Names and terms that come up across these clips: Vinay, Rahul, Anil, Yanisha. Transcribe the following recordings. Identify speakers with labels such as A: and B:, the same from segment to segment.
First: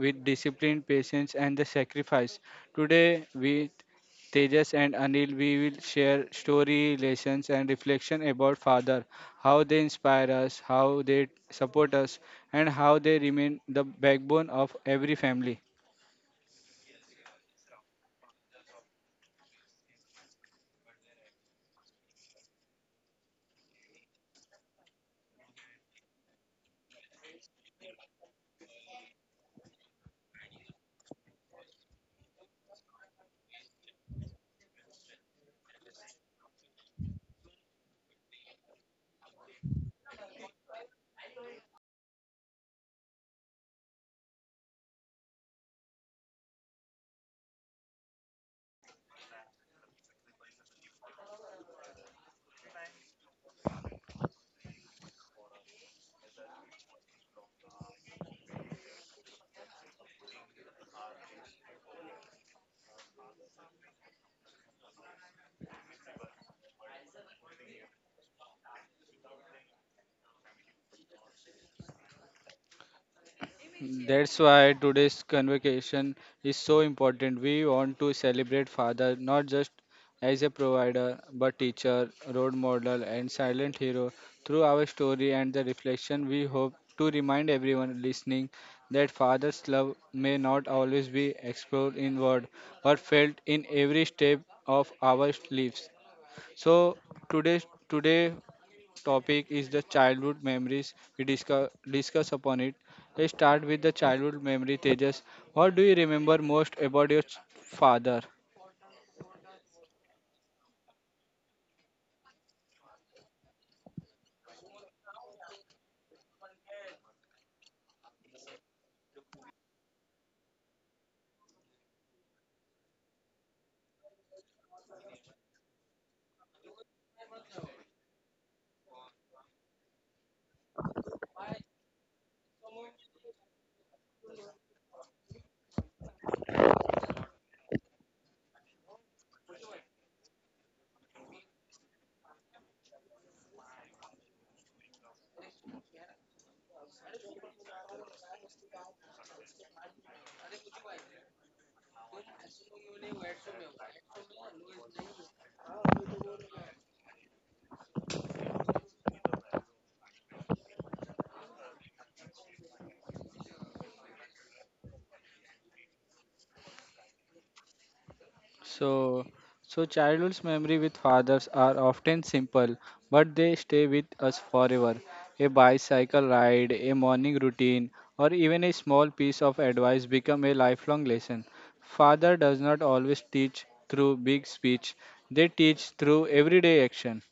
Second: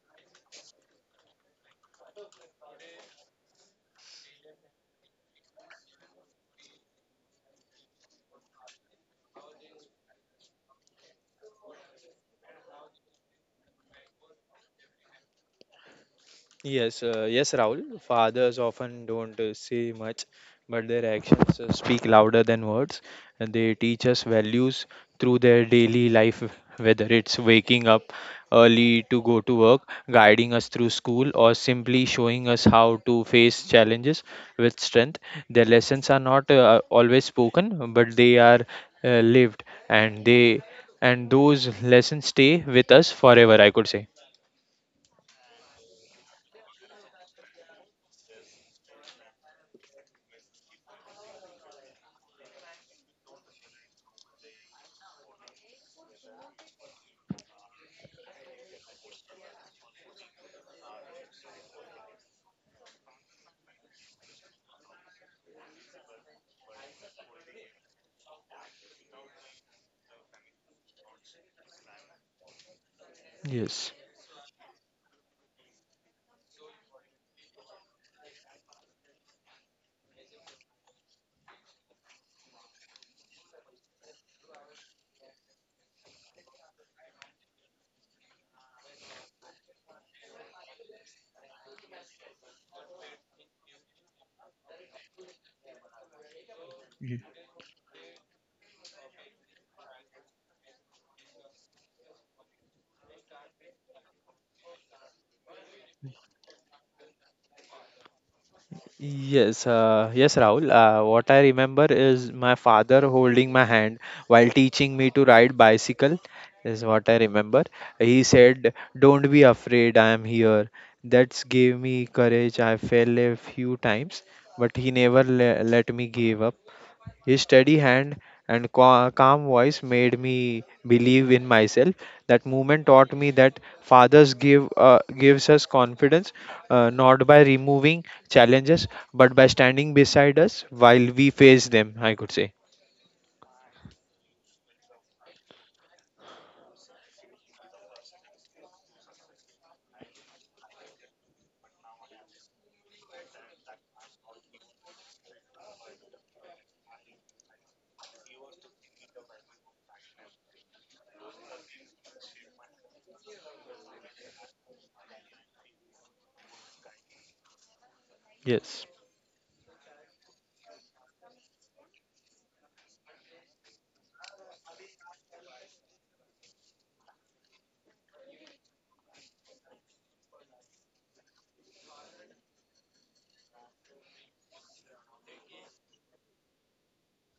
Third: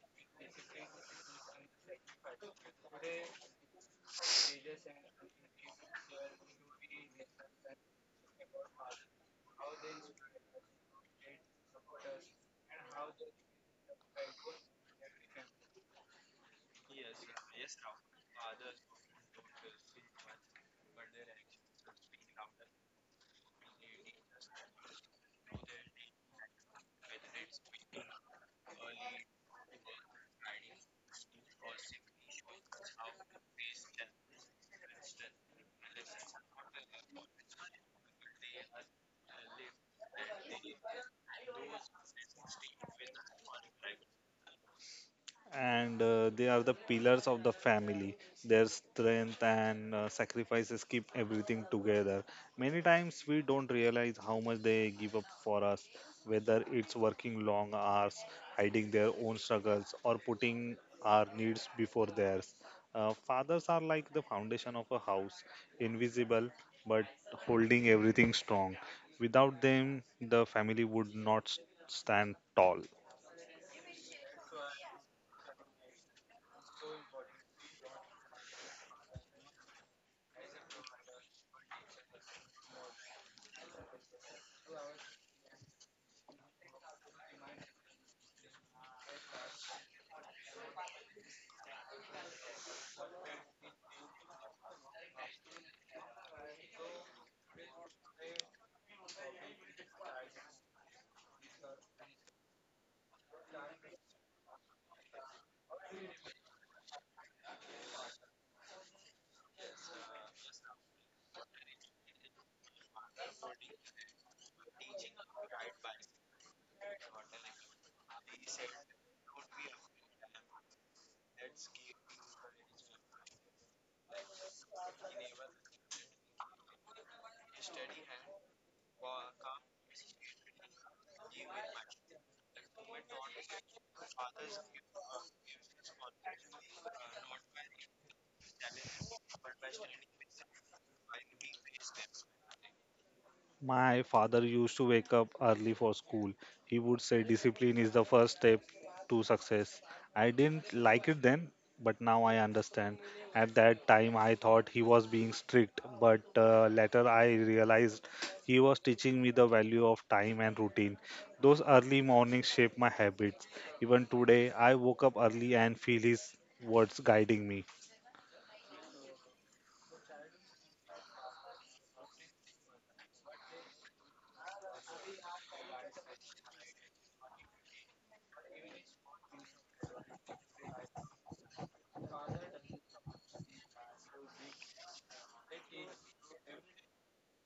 A: with discipline, patience, and the sacrifice. Today, we Tejas and Anil, we will share story, lessons, and reflection about father, how they inspire us, how they support us, and how they remain the backbone of every family.
B: Yes, yes, Rahul. Fathers often don't say much, but their actions speak louder than words. And they teach us values through their daily life, whether it's waking up early to go to work, guiding us through school, or simply showing us how to face challenges with strength. Their lessons are not always spoken, but they are lived, and those lessons stay with us forever, I could say.
C: And They are the pillars of the family. Their strength and sacrifices keep everything together. Many times we don't realize how much they give up for us, whether it's working long hours, hiding their own struggles, or putting our needs before theirs. Fathers are like the foundation of a house, invisible but holding everything strong. Without them, the family would not stand tall.
B: Yes.
A: That's why today's convocation is so important. We want to celebrate father not just as a provider but teacher, role model and silent hero. Through our story and the reflection we hope to remind everyone listening that father's love may not always be explored in word or felt in every step of our lives. So today topic is the childhood memories. We discuss upon it. Let's start with the childhood memory. Tejas, what do you remember most about your father?
B: Yes, yes, Rahul. What I remember is my father holding my hand while teaching me to ride bicycle, is what I remember. He said, "Don't be afraid, I am here." That's gave me courage. I fell a few times, but he never le let me give up. His steady hand and calm voice made me believe in myself. That movement taught me that fathers gives us confidence not by removing challenges but by standing beside us while we face them, I could say.
C: My father used to wake up early for school. He would say discipline is the first step to success. I didn't like it then, but now I understand. At that time, I thought he was being strict, but later I realized he was teaching me the value of time and routine. Those early mornings shaped my habits. Even today, I woke up early and feel his words guiding me.
B: Yes.
A: So, so childhood's memory with fathers are often simple, but they stay with us forever. A bicycle ride, a morning routine, or even a small piece of advice become a lifelong lesson. Father does not always teach through big speech; they teach through everyday action.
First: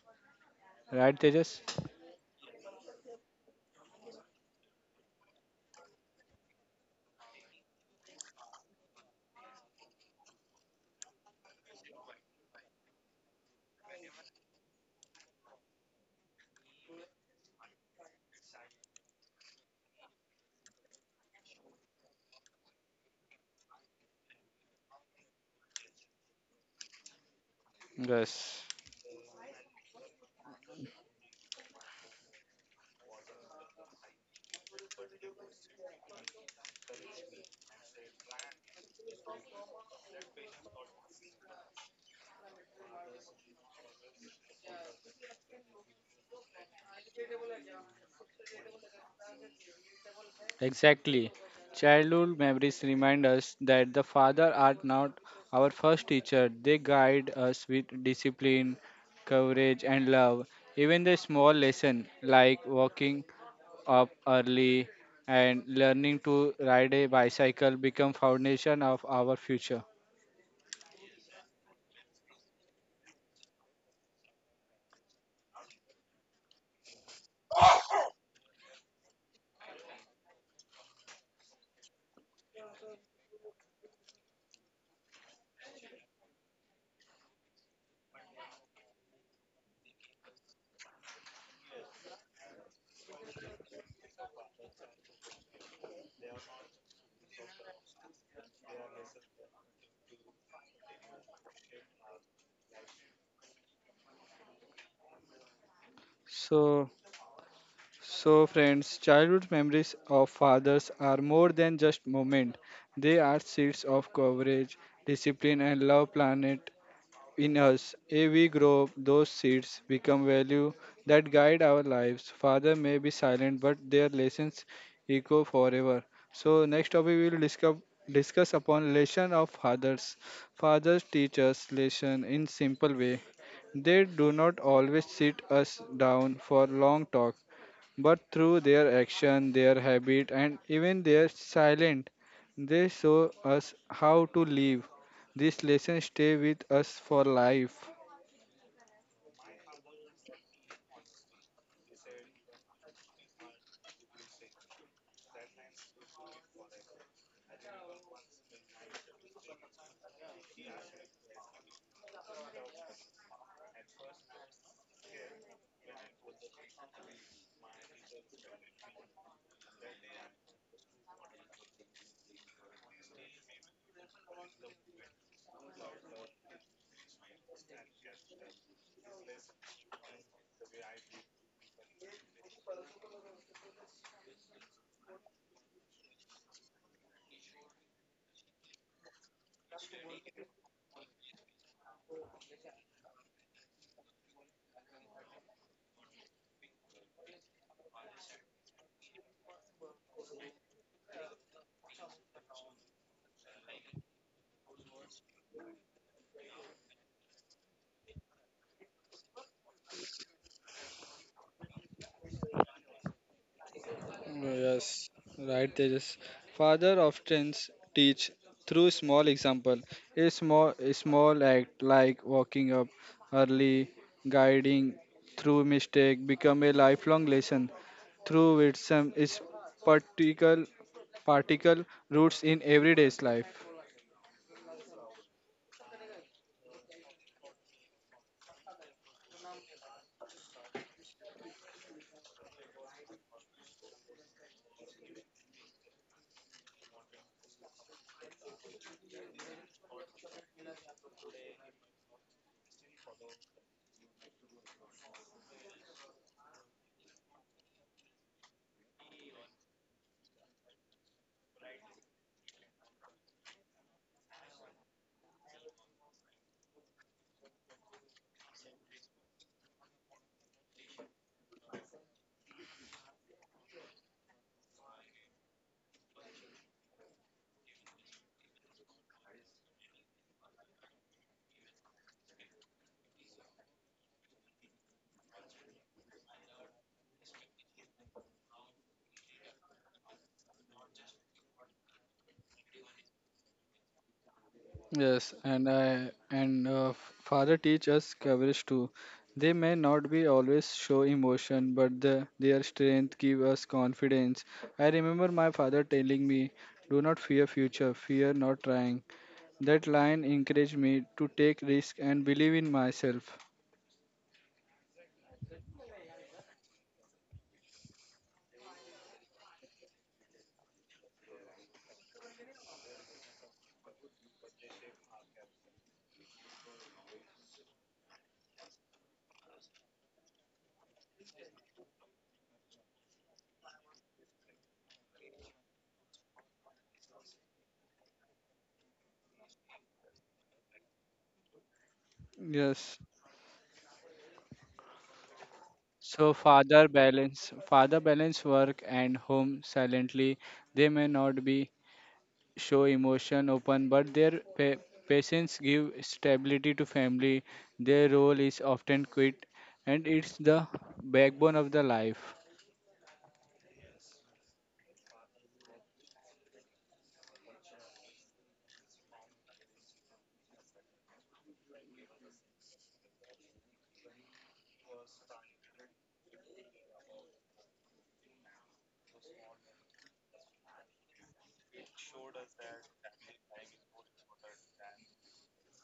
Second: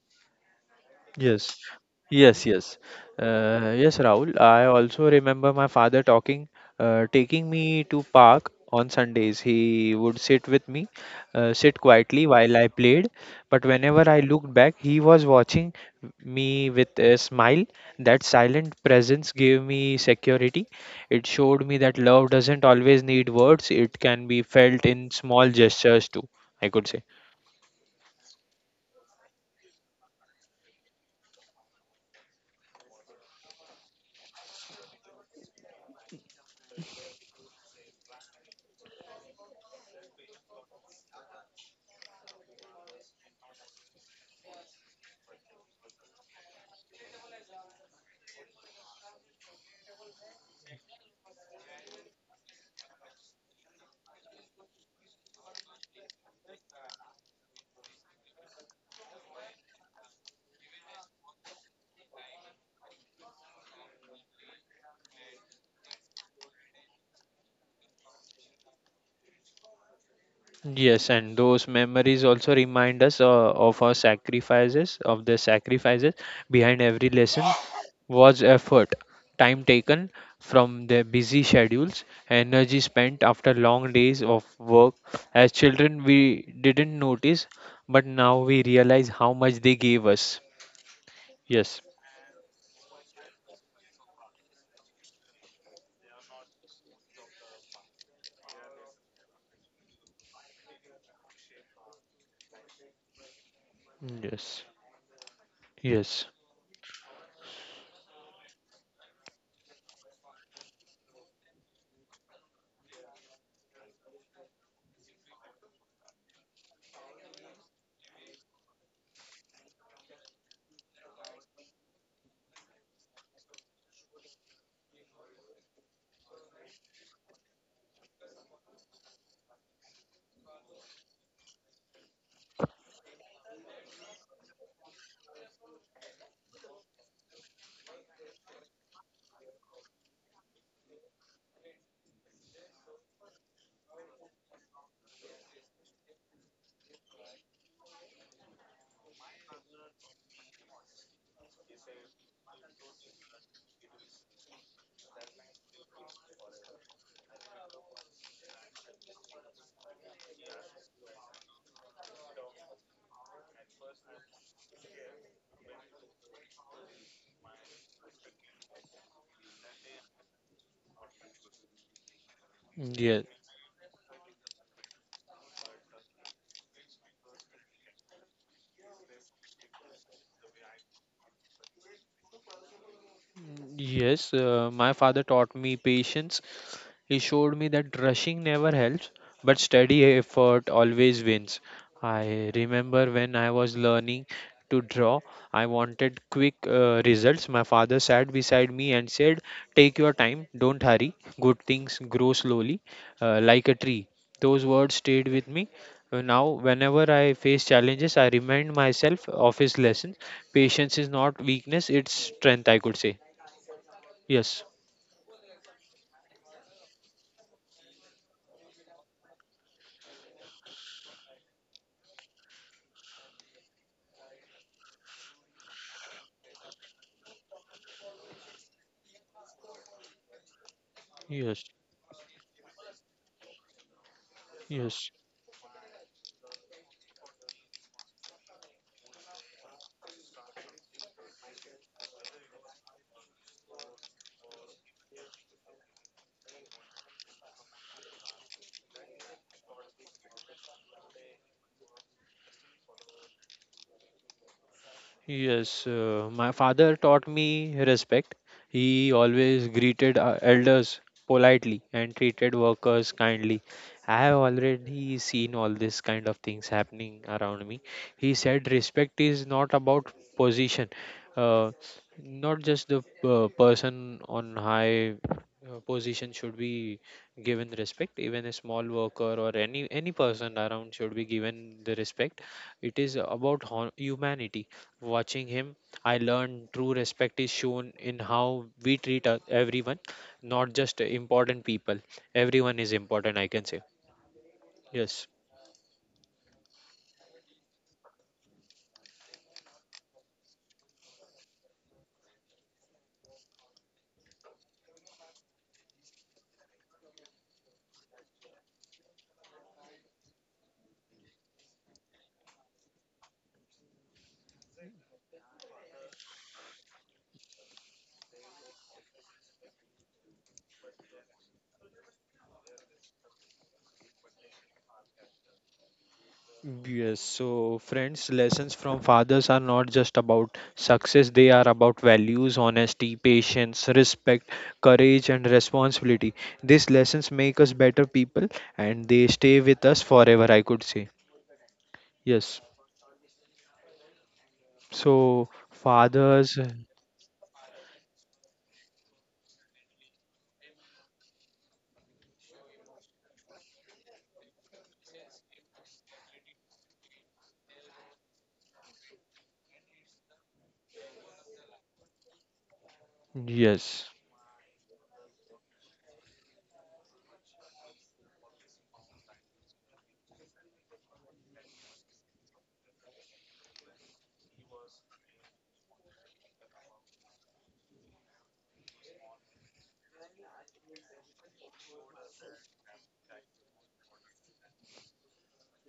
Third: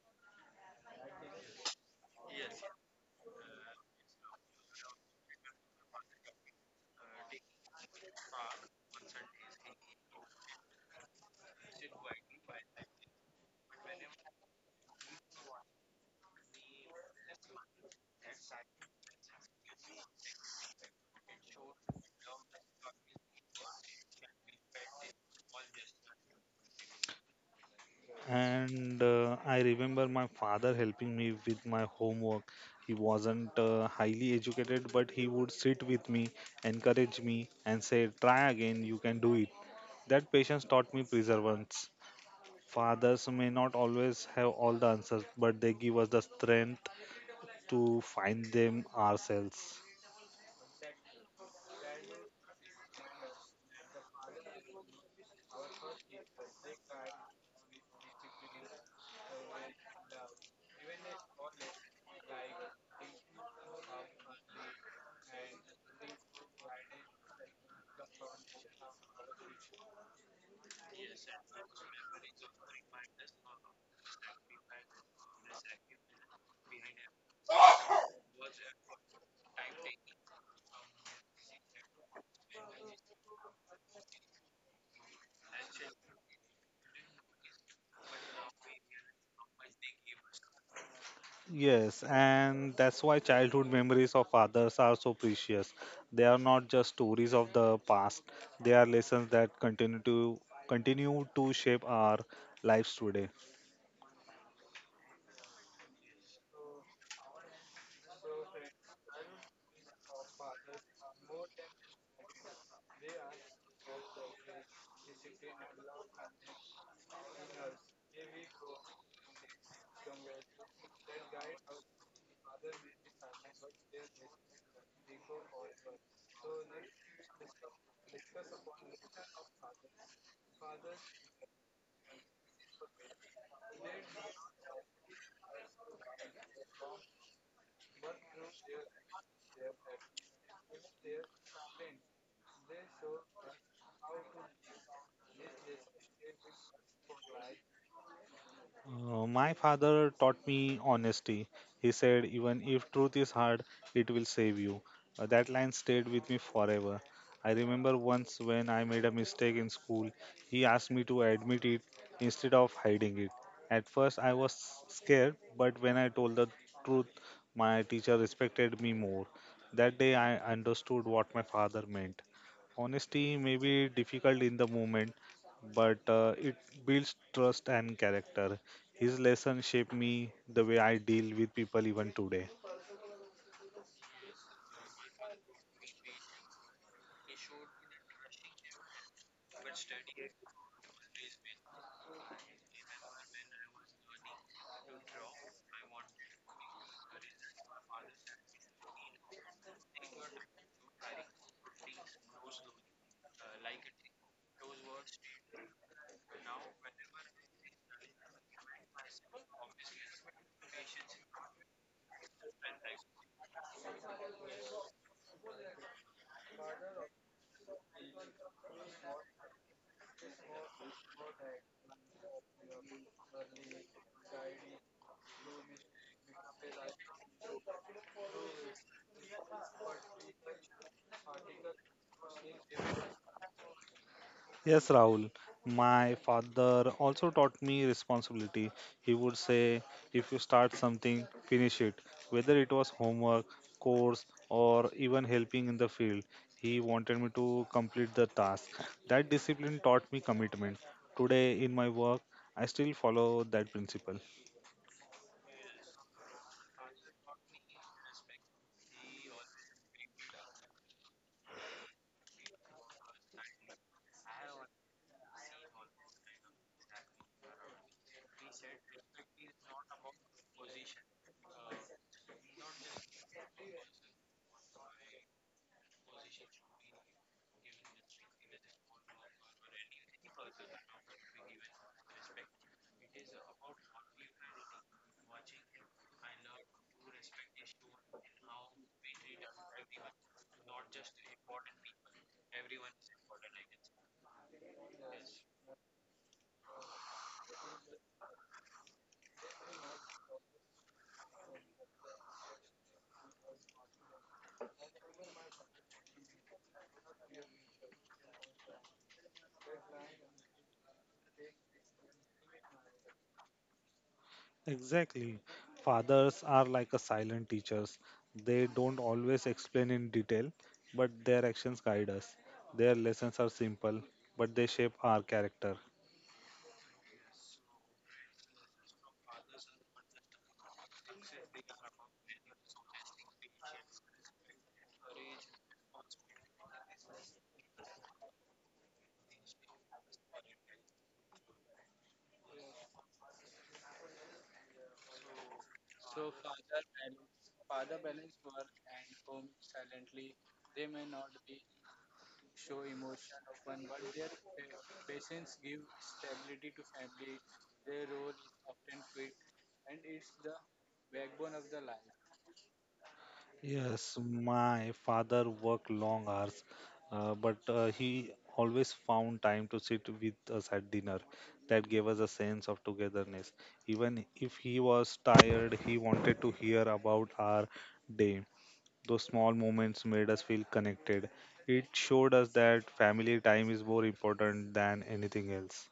A: Right,
B: Yes,
A: Tejas?
B: yes, yes. Yes, Rahul. I also remember taking me to park on Sundays. He would sit with me, sit quietly while I played. But whenever I looked back, he was watching me with a smile. That silent presence gave me security. It showed me that love doesn't always need words. It can be felt in small gestures too, I could say.
A: Yes.
C: And I remember my father helping me with my homework. He wasn't highly educated, but he would sit with me, encourage me, and say, try again, you can do it. That patience taught me perseverance. Fathers may not always have all the answers, but they give us the strength to find them ourselves.
A: Exactly. Childhood memories remind us that the father are not our first teacher. They guide us with discipline, courage, and love. Even the small lesson like waking up early and learning to ride a bicycle become foundation of our future.
B: Yes, and those memories also remind us of the sacrifices behind every lesson was effort, time taken from their busy schedules, energy spent after long days of work. As children, we didn't notice, but now we realize how much they gave us. Yes,
C: Yes, and that's why childhood memories of others are so precious. They are not just stories of the past, they are lessons that continue to shape our lives today.
B: yes, yes,
A: So, so friends, childhood memories of fathers are more than just moment. They are seeds of courage, discipline, and love planet in us. If we grow those seeds, become value that guide our lives. Father may be silent, but their lessons echo forever. So next topic we will discuss upon lesson of fathers. Fathers teach us lesson in simple way. They do not always sit us down for long talk but through their action, their habit, and even their silence, they show us how to live. These lessons stay with us for life.
C: My father taught me honesty. He said, even if truth is hard, it will save you. That line stayed with me forever. I remember once when I made a mistake in school, he asked me to admit it instead of hiding it. At first, I was scared, but when I told the truth, my teacher respected me more. That day, I understood what my father meant.
B: yes.
C: Honesty may be difficult in the moment, but it builds trust and character. His lesson shaped me the way I deal with people even today.
B: Yes, my father taught me patience. He showed me that rushing never helps, but steady effort always wins. I remember when I was learning to draw, I wanted quick results. My father sat beside me and said, "Take your time, don't hurry. Good things grow slowly, like a tree." Those words stayed with me. Now, whenever I face challenges, I remind myself of his lessons. Patience is not weakness, it's strength, I could say. Yes,
A: Yes, right, Tejas. Father often teach through small example. A small act like waking up early, guiding through mistake, become a lifelong lesson. Through wisdom is particle,
B: yes,
A: particle roots in everyday's life.
C: Yes,
B: yes.
C: Rahul, my father also taught me responsibility. He would say, if you start something, finish it. Whether it was homework, course, or even helping in the field, he wanted me to complete the task. That discipline taught me commitment. Today, in my work, I still follow that principle.
B: Yes, my father taught me respect. He always greeted elders politely and treated workers kindly. I have already seen all this kind of things happening around me. He said respect is not about position, uh, not just the person on high position should be given respect. Even a small worker or any person around should be given the respect. It is about humanity. Watching him, I learned true respect is shown in how we treat everyone, not just important people. Everyone is important, I can say. Yes.
A: Yes, and father teach us courage too. They may not be always show emotion, but their strength give us confidence. I remember my father telling me, "Do not fear future, fear not trying." That line encouraged me to take risk and believe in myself.
C: Exactly. Fathers are like a silent teachers. They don't always explain in detail, but their actions guide us. Their lessons are simple, but they shape our character.
B: Yes, so friends, lessons from fathers are not just about success, they are about values, honesty, patience, respect, courage, and responsibility. These lessons make us better people and they stay with us forever, I could say. Yes,
A: Yes.
B: so
A: So
B: fathers,
A: father balance work and home silently. They may not be show emotion open, but their patience give stability to family. Their role is often quit, and it's the backbone of the life.
B: yes.
C: Yes, my father worked long hours, but he always found time to sit with us at dinner. That gave us a sense of togetherness. Even if he was tired, he wanted to hear about our day. Those small moments made us feel connected. It showed us that family time is more important than anything else.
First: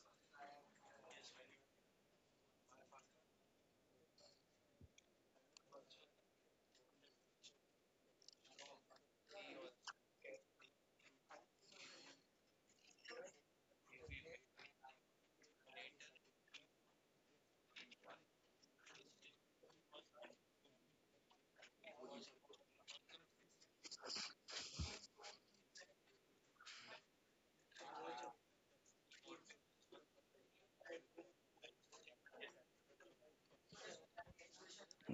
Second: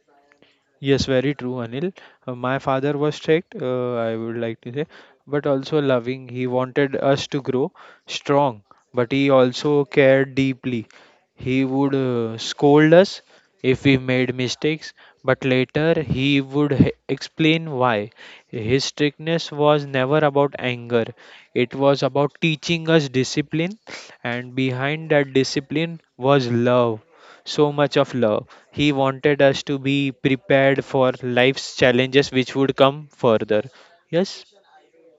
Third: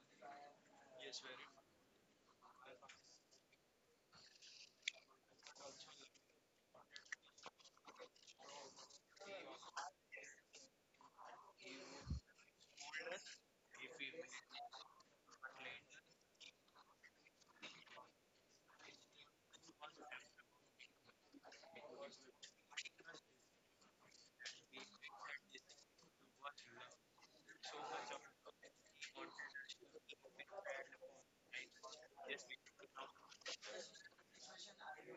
B: Yes, very true, Anil. My father was strict, I would like to say, but also loving. He wanted us to grow strong, but he also cared deeply. He would scold us if we made mistakes, but later he would explain why. His strictness was never about anger, it was about teaching us discipline, and behind that discipline was love, so much of love. He wanted us to be prepared for life's challenges which would come further. Yes,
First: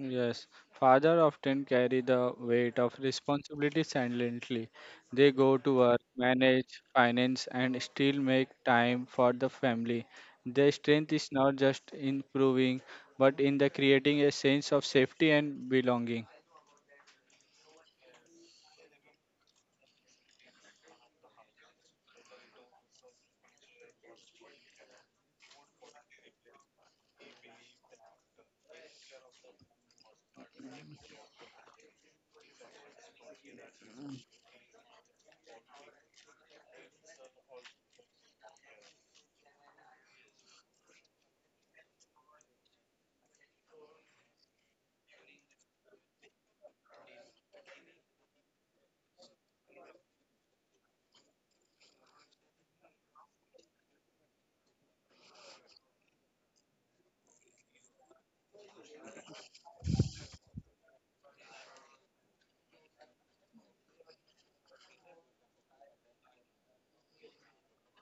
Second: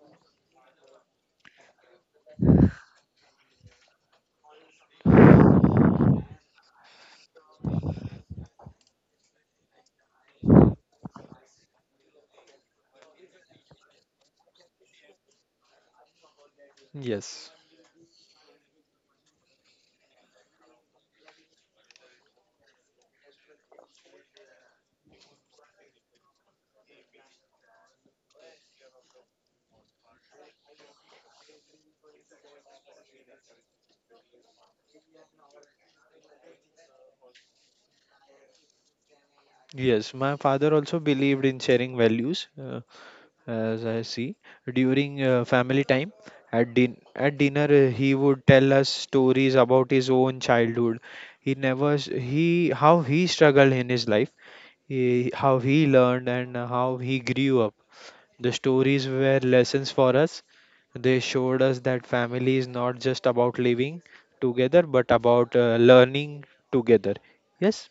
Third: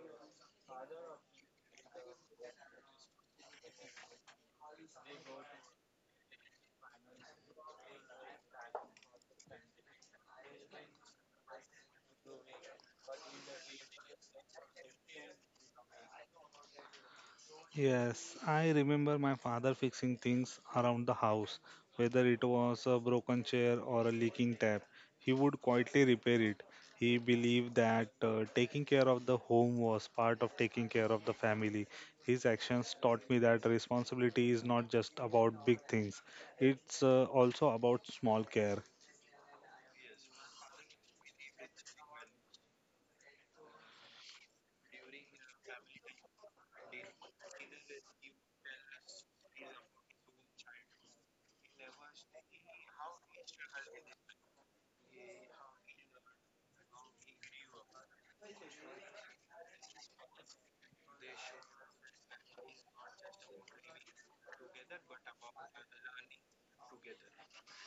A: Yes, father often carry the weight of responsibility silently. They go to work, manage finance, and still make time for the family. Their strength is not just in proving, but in the creating a sense of safety and belonging.
B: yes,
C: Yes, I remember my father fixing things around the house, whether it was a broken chair or a leaking tap. He would quietly repair it. He believed that taking care of the home was part of taking care of the family. His actions taught me that responsibility is not just about big things, it's also about small care.
B: yes. My father also believed in sharing values, as I see, during family time. At, at dinner, he would tell us stories about his own childhood. He never, s- he how he struggled in his life, he, how he learned, and how he grew up. The stories were lessons for us. They showed us that family is not just about living together, but about learning together. Yes?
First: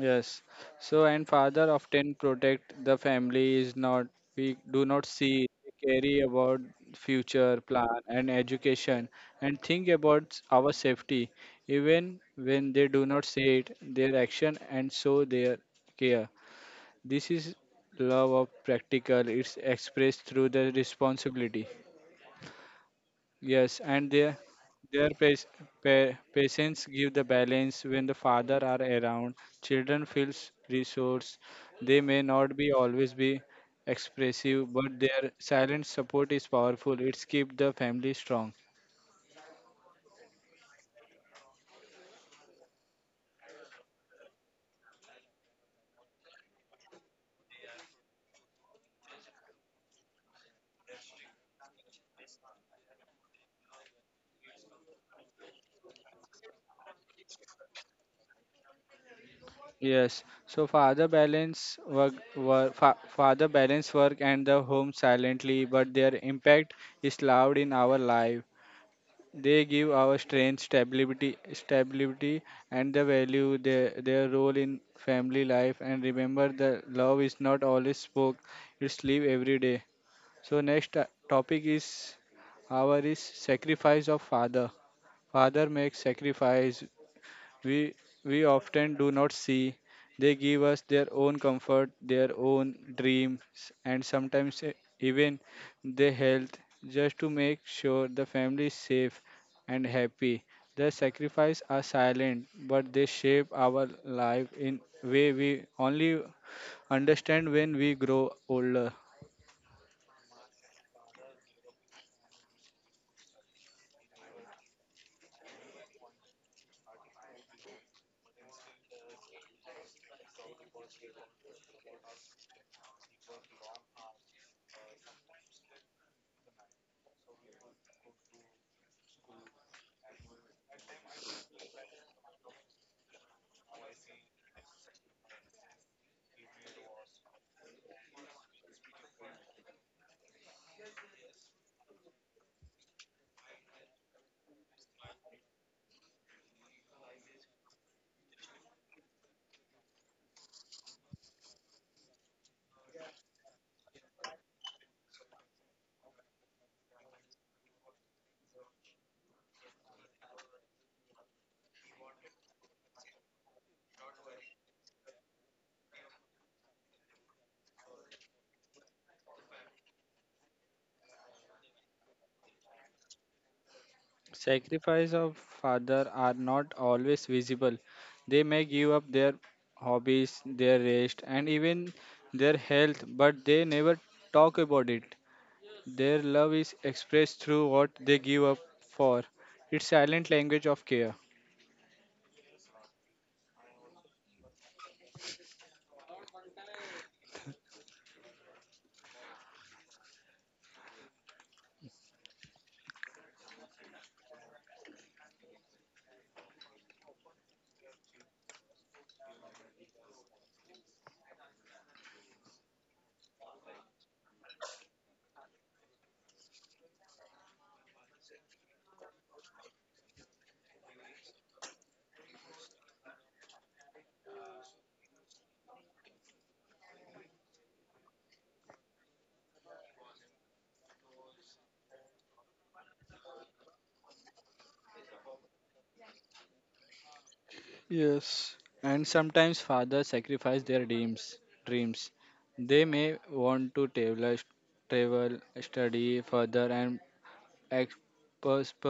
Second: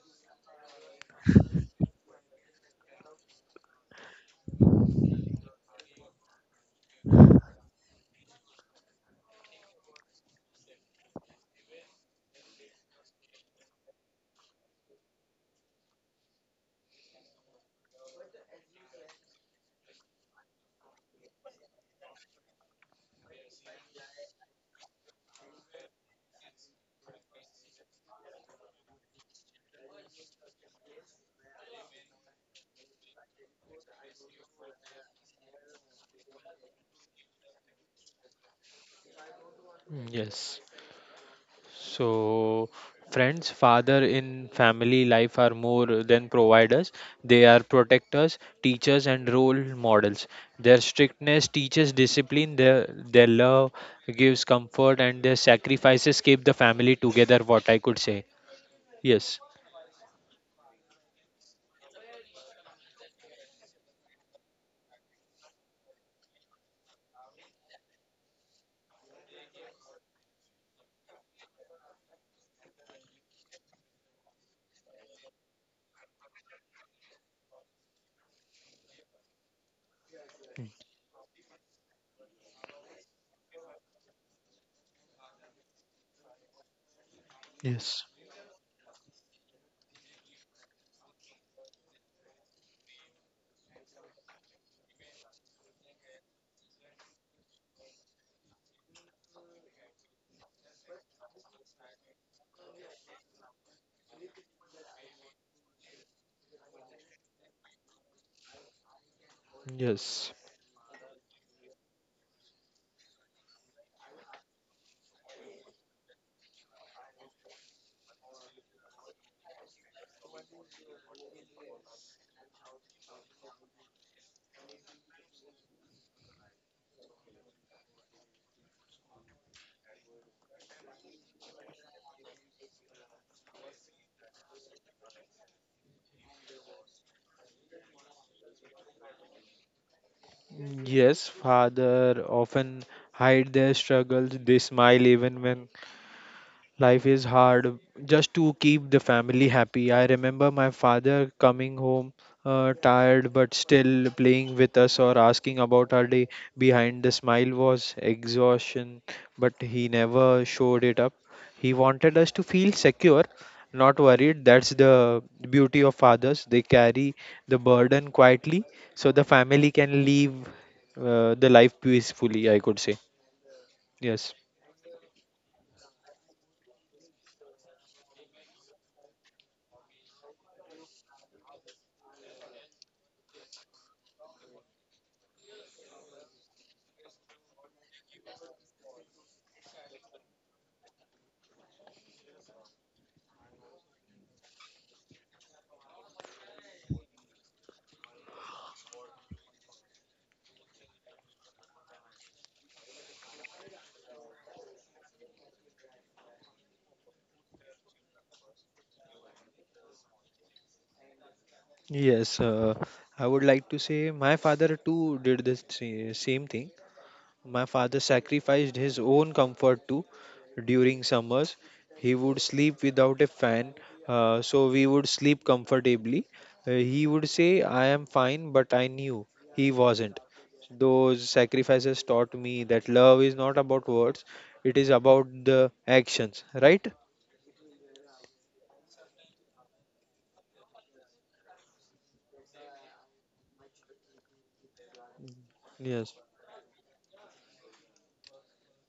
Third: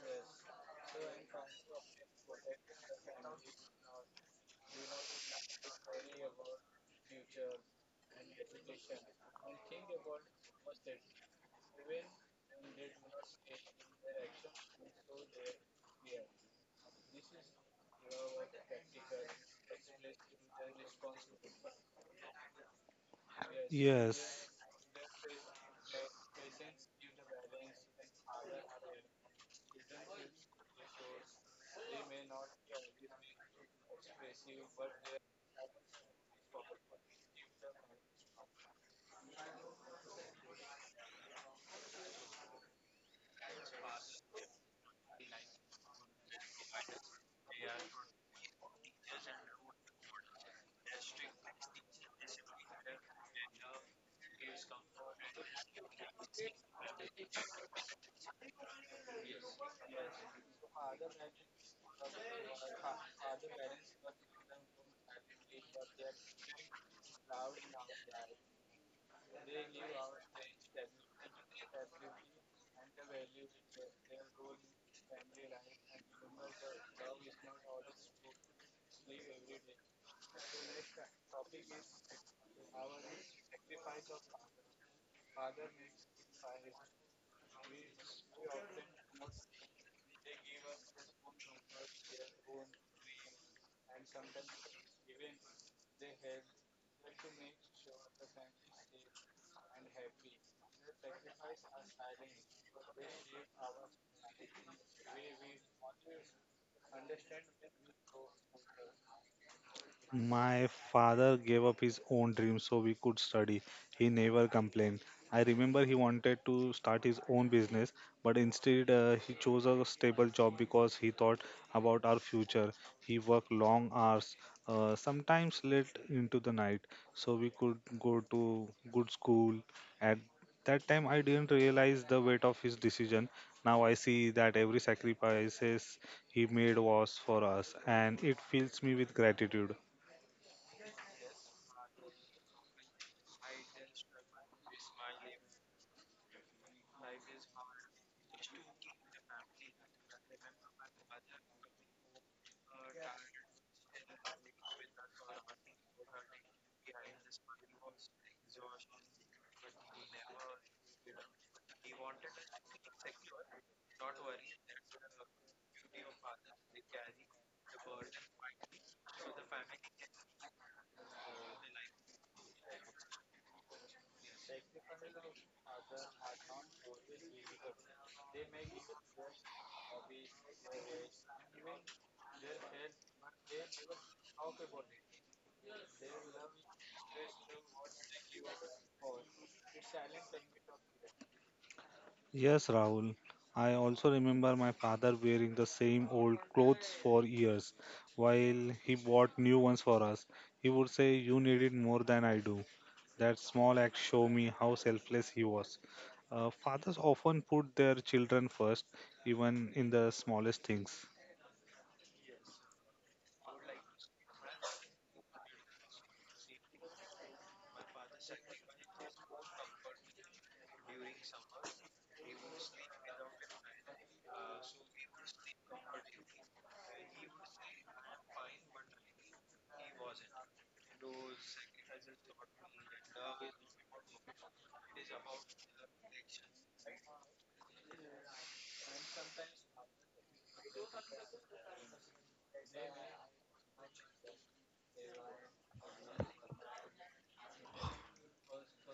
A: Yes. So, and father often protect the family is not, we do not see, carry about future plan and education and think about our safety. Even when they do not say it, their action and so their care. This is love of practical. It's expressed through the responsibility. Yes, and their
C: Yes.
A: their pas- pa- patience give the balance when the father are around. Children feels resource. They may not be always be expressive, but their silent support is powerful. It's keep the family strong.
B: Mm, yes. So, friends, father in family life are more than providers. They are protectors, teachers, and role models. Their strictness teaches discipline, their love gives comfort, and their sacrifices keep the family together, what I could say. Yes.
A: Yes. So father balance work and the home silently, but their impact is loud in our life. They give our strength, stability, and the value their role in family life. And remember, the love is not always spoke; it's live every day. So next topic is our is sacrifice of father. Father makes sacrifice we
B: Yes.
A: we often do not see. They give us their own comfort, their own dreams, and sometimes even their health, just to make sure the family is safe and happy. Their sacrifices are silent, but they shape our life in way we only understand when we grow older.
B: Yes.
C: My father gave up his own dream so we could study. He never complained. I remember he wanted to start his own business, but instead he chose a stable job because he thought about our future. He worked long hours, sometimes late into the night, so we could go to good school. At that time, I didn't realize the weight of his decision. Now I see that every sacrifices he made was for us, and it fills me with gratitude.
B: Yes, father often hide their struggles. They smile even when life is hard just to keep the family happy. I remember my father coming home tired but still playing with us or asking about our day. Behind the smile was exhaustion, but he never showed it up. He wanted us to feel secure, not worried. That's the beauty of fathers. They carry the burden quietly so the family can live the life peacefully, I could say. Yes.
A: Sacrifice of father are not always visible. They may give up their hobbies, their rest, and even their health, but they never talk about it. Their love is expressed through what they give up for. It's silent language of care.
C: Yes, Rahul. I also remember my father wearing the same old clothes for years while he bought new ones for us. He would say, you need it more than I do. That small act show me how selfless he was. Fathers often put their children first, even in the smallest things.
B: Yes, I would like to say my father too did the same thing. My father sacrificed his own comfort too during summers. He would sleep without a fan, so we would sleep comfortably. He would say, "I am fine," but I knew he wasn't. Those sacrifices taught me that love is not about words, it is about the actions, right?
A: Yes. And sometimes fathers sacrifice their dreams. Dreams. They may want to travel,
B: Yes.
A: study further, and expensive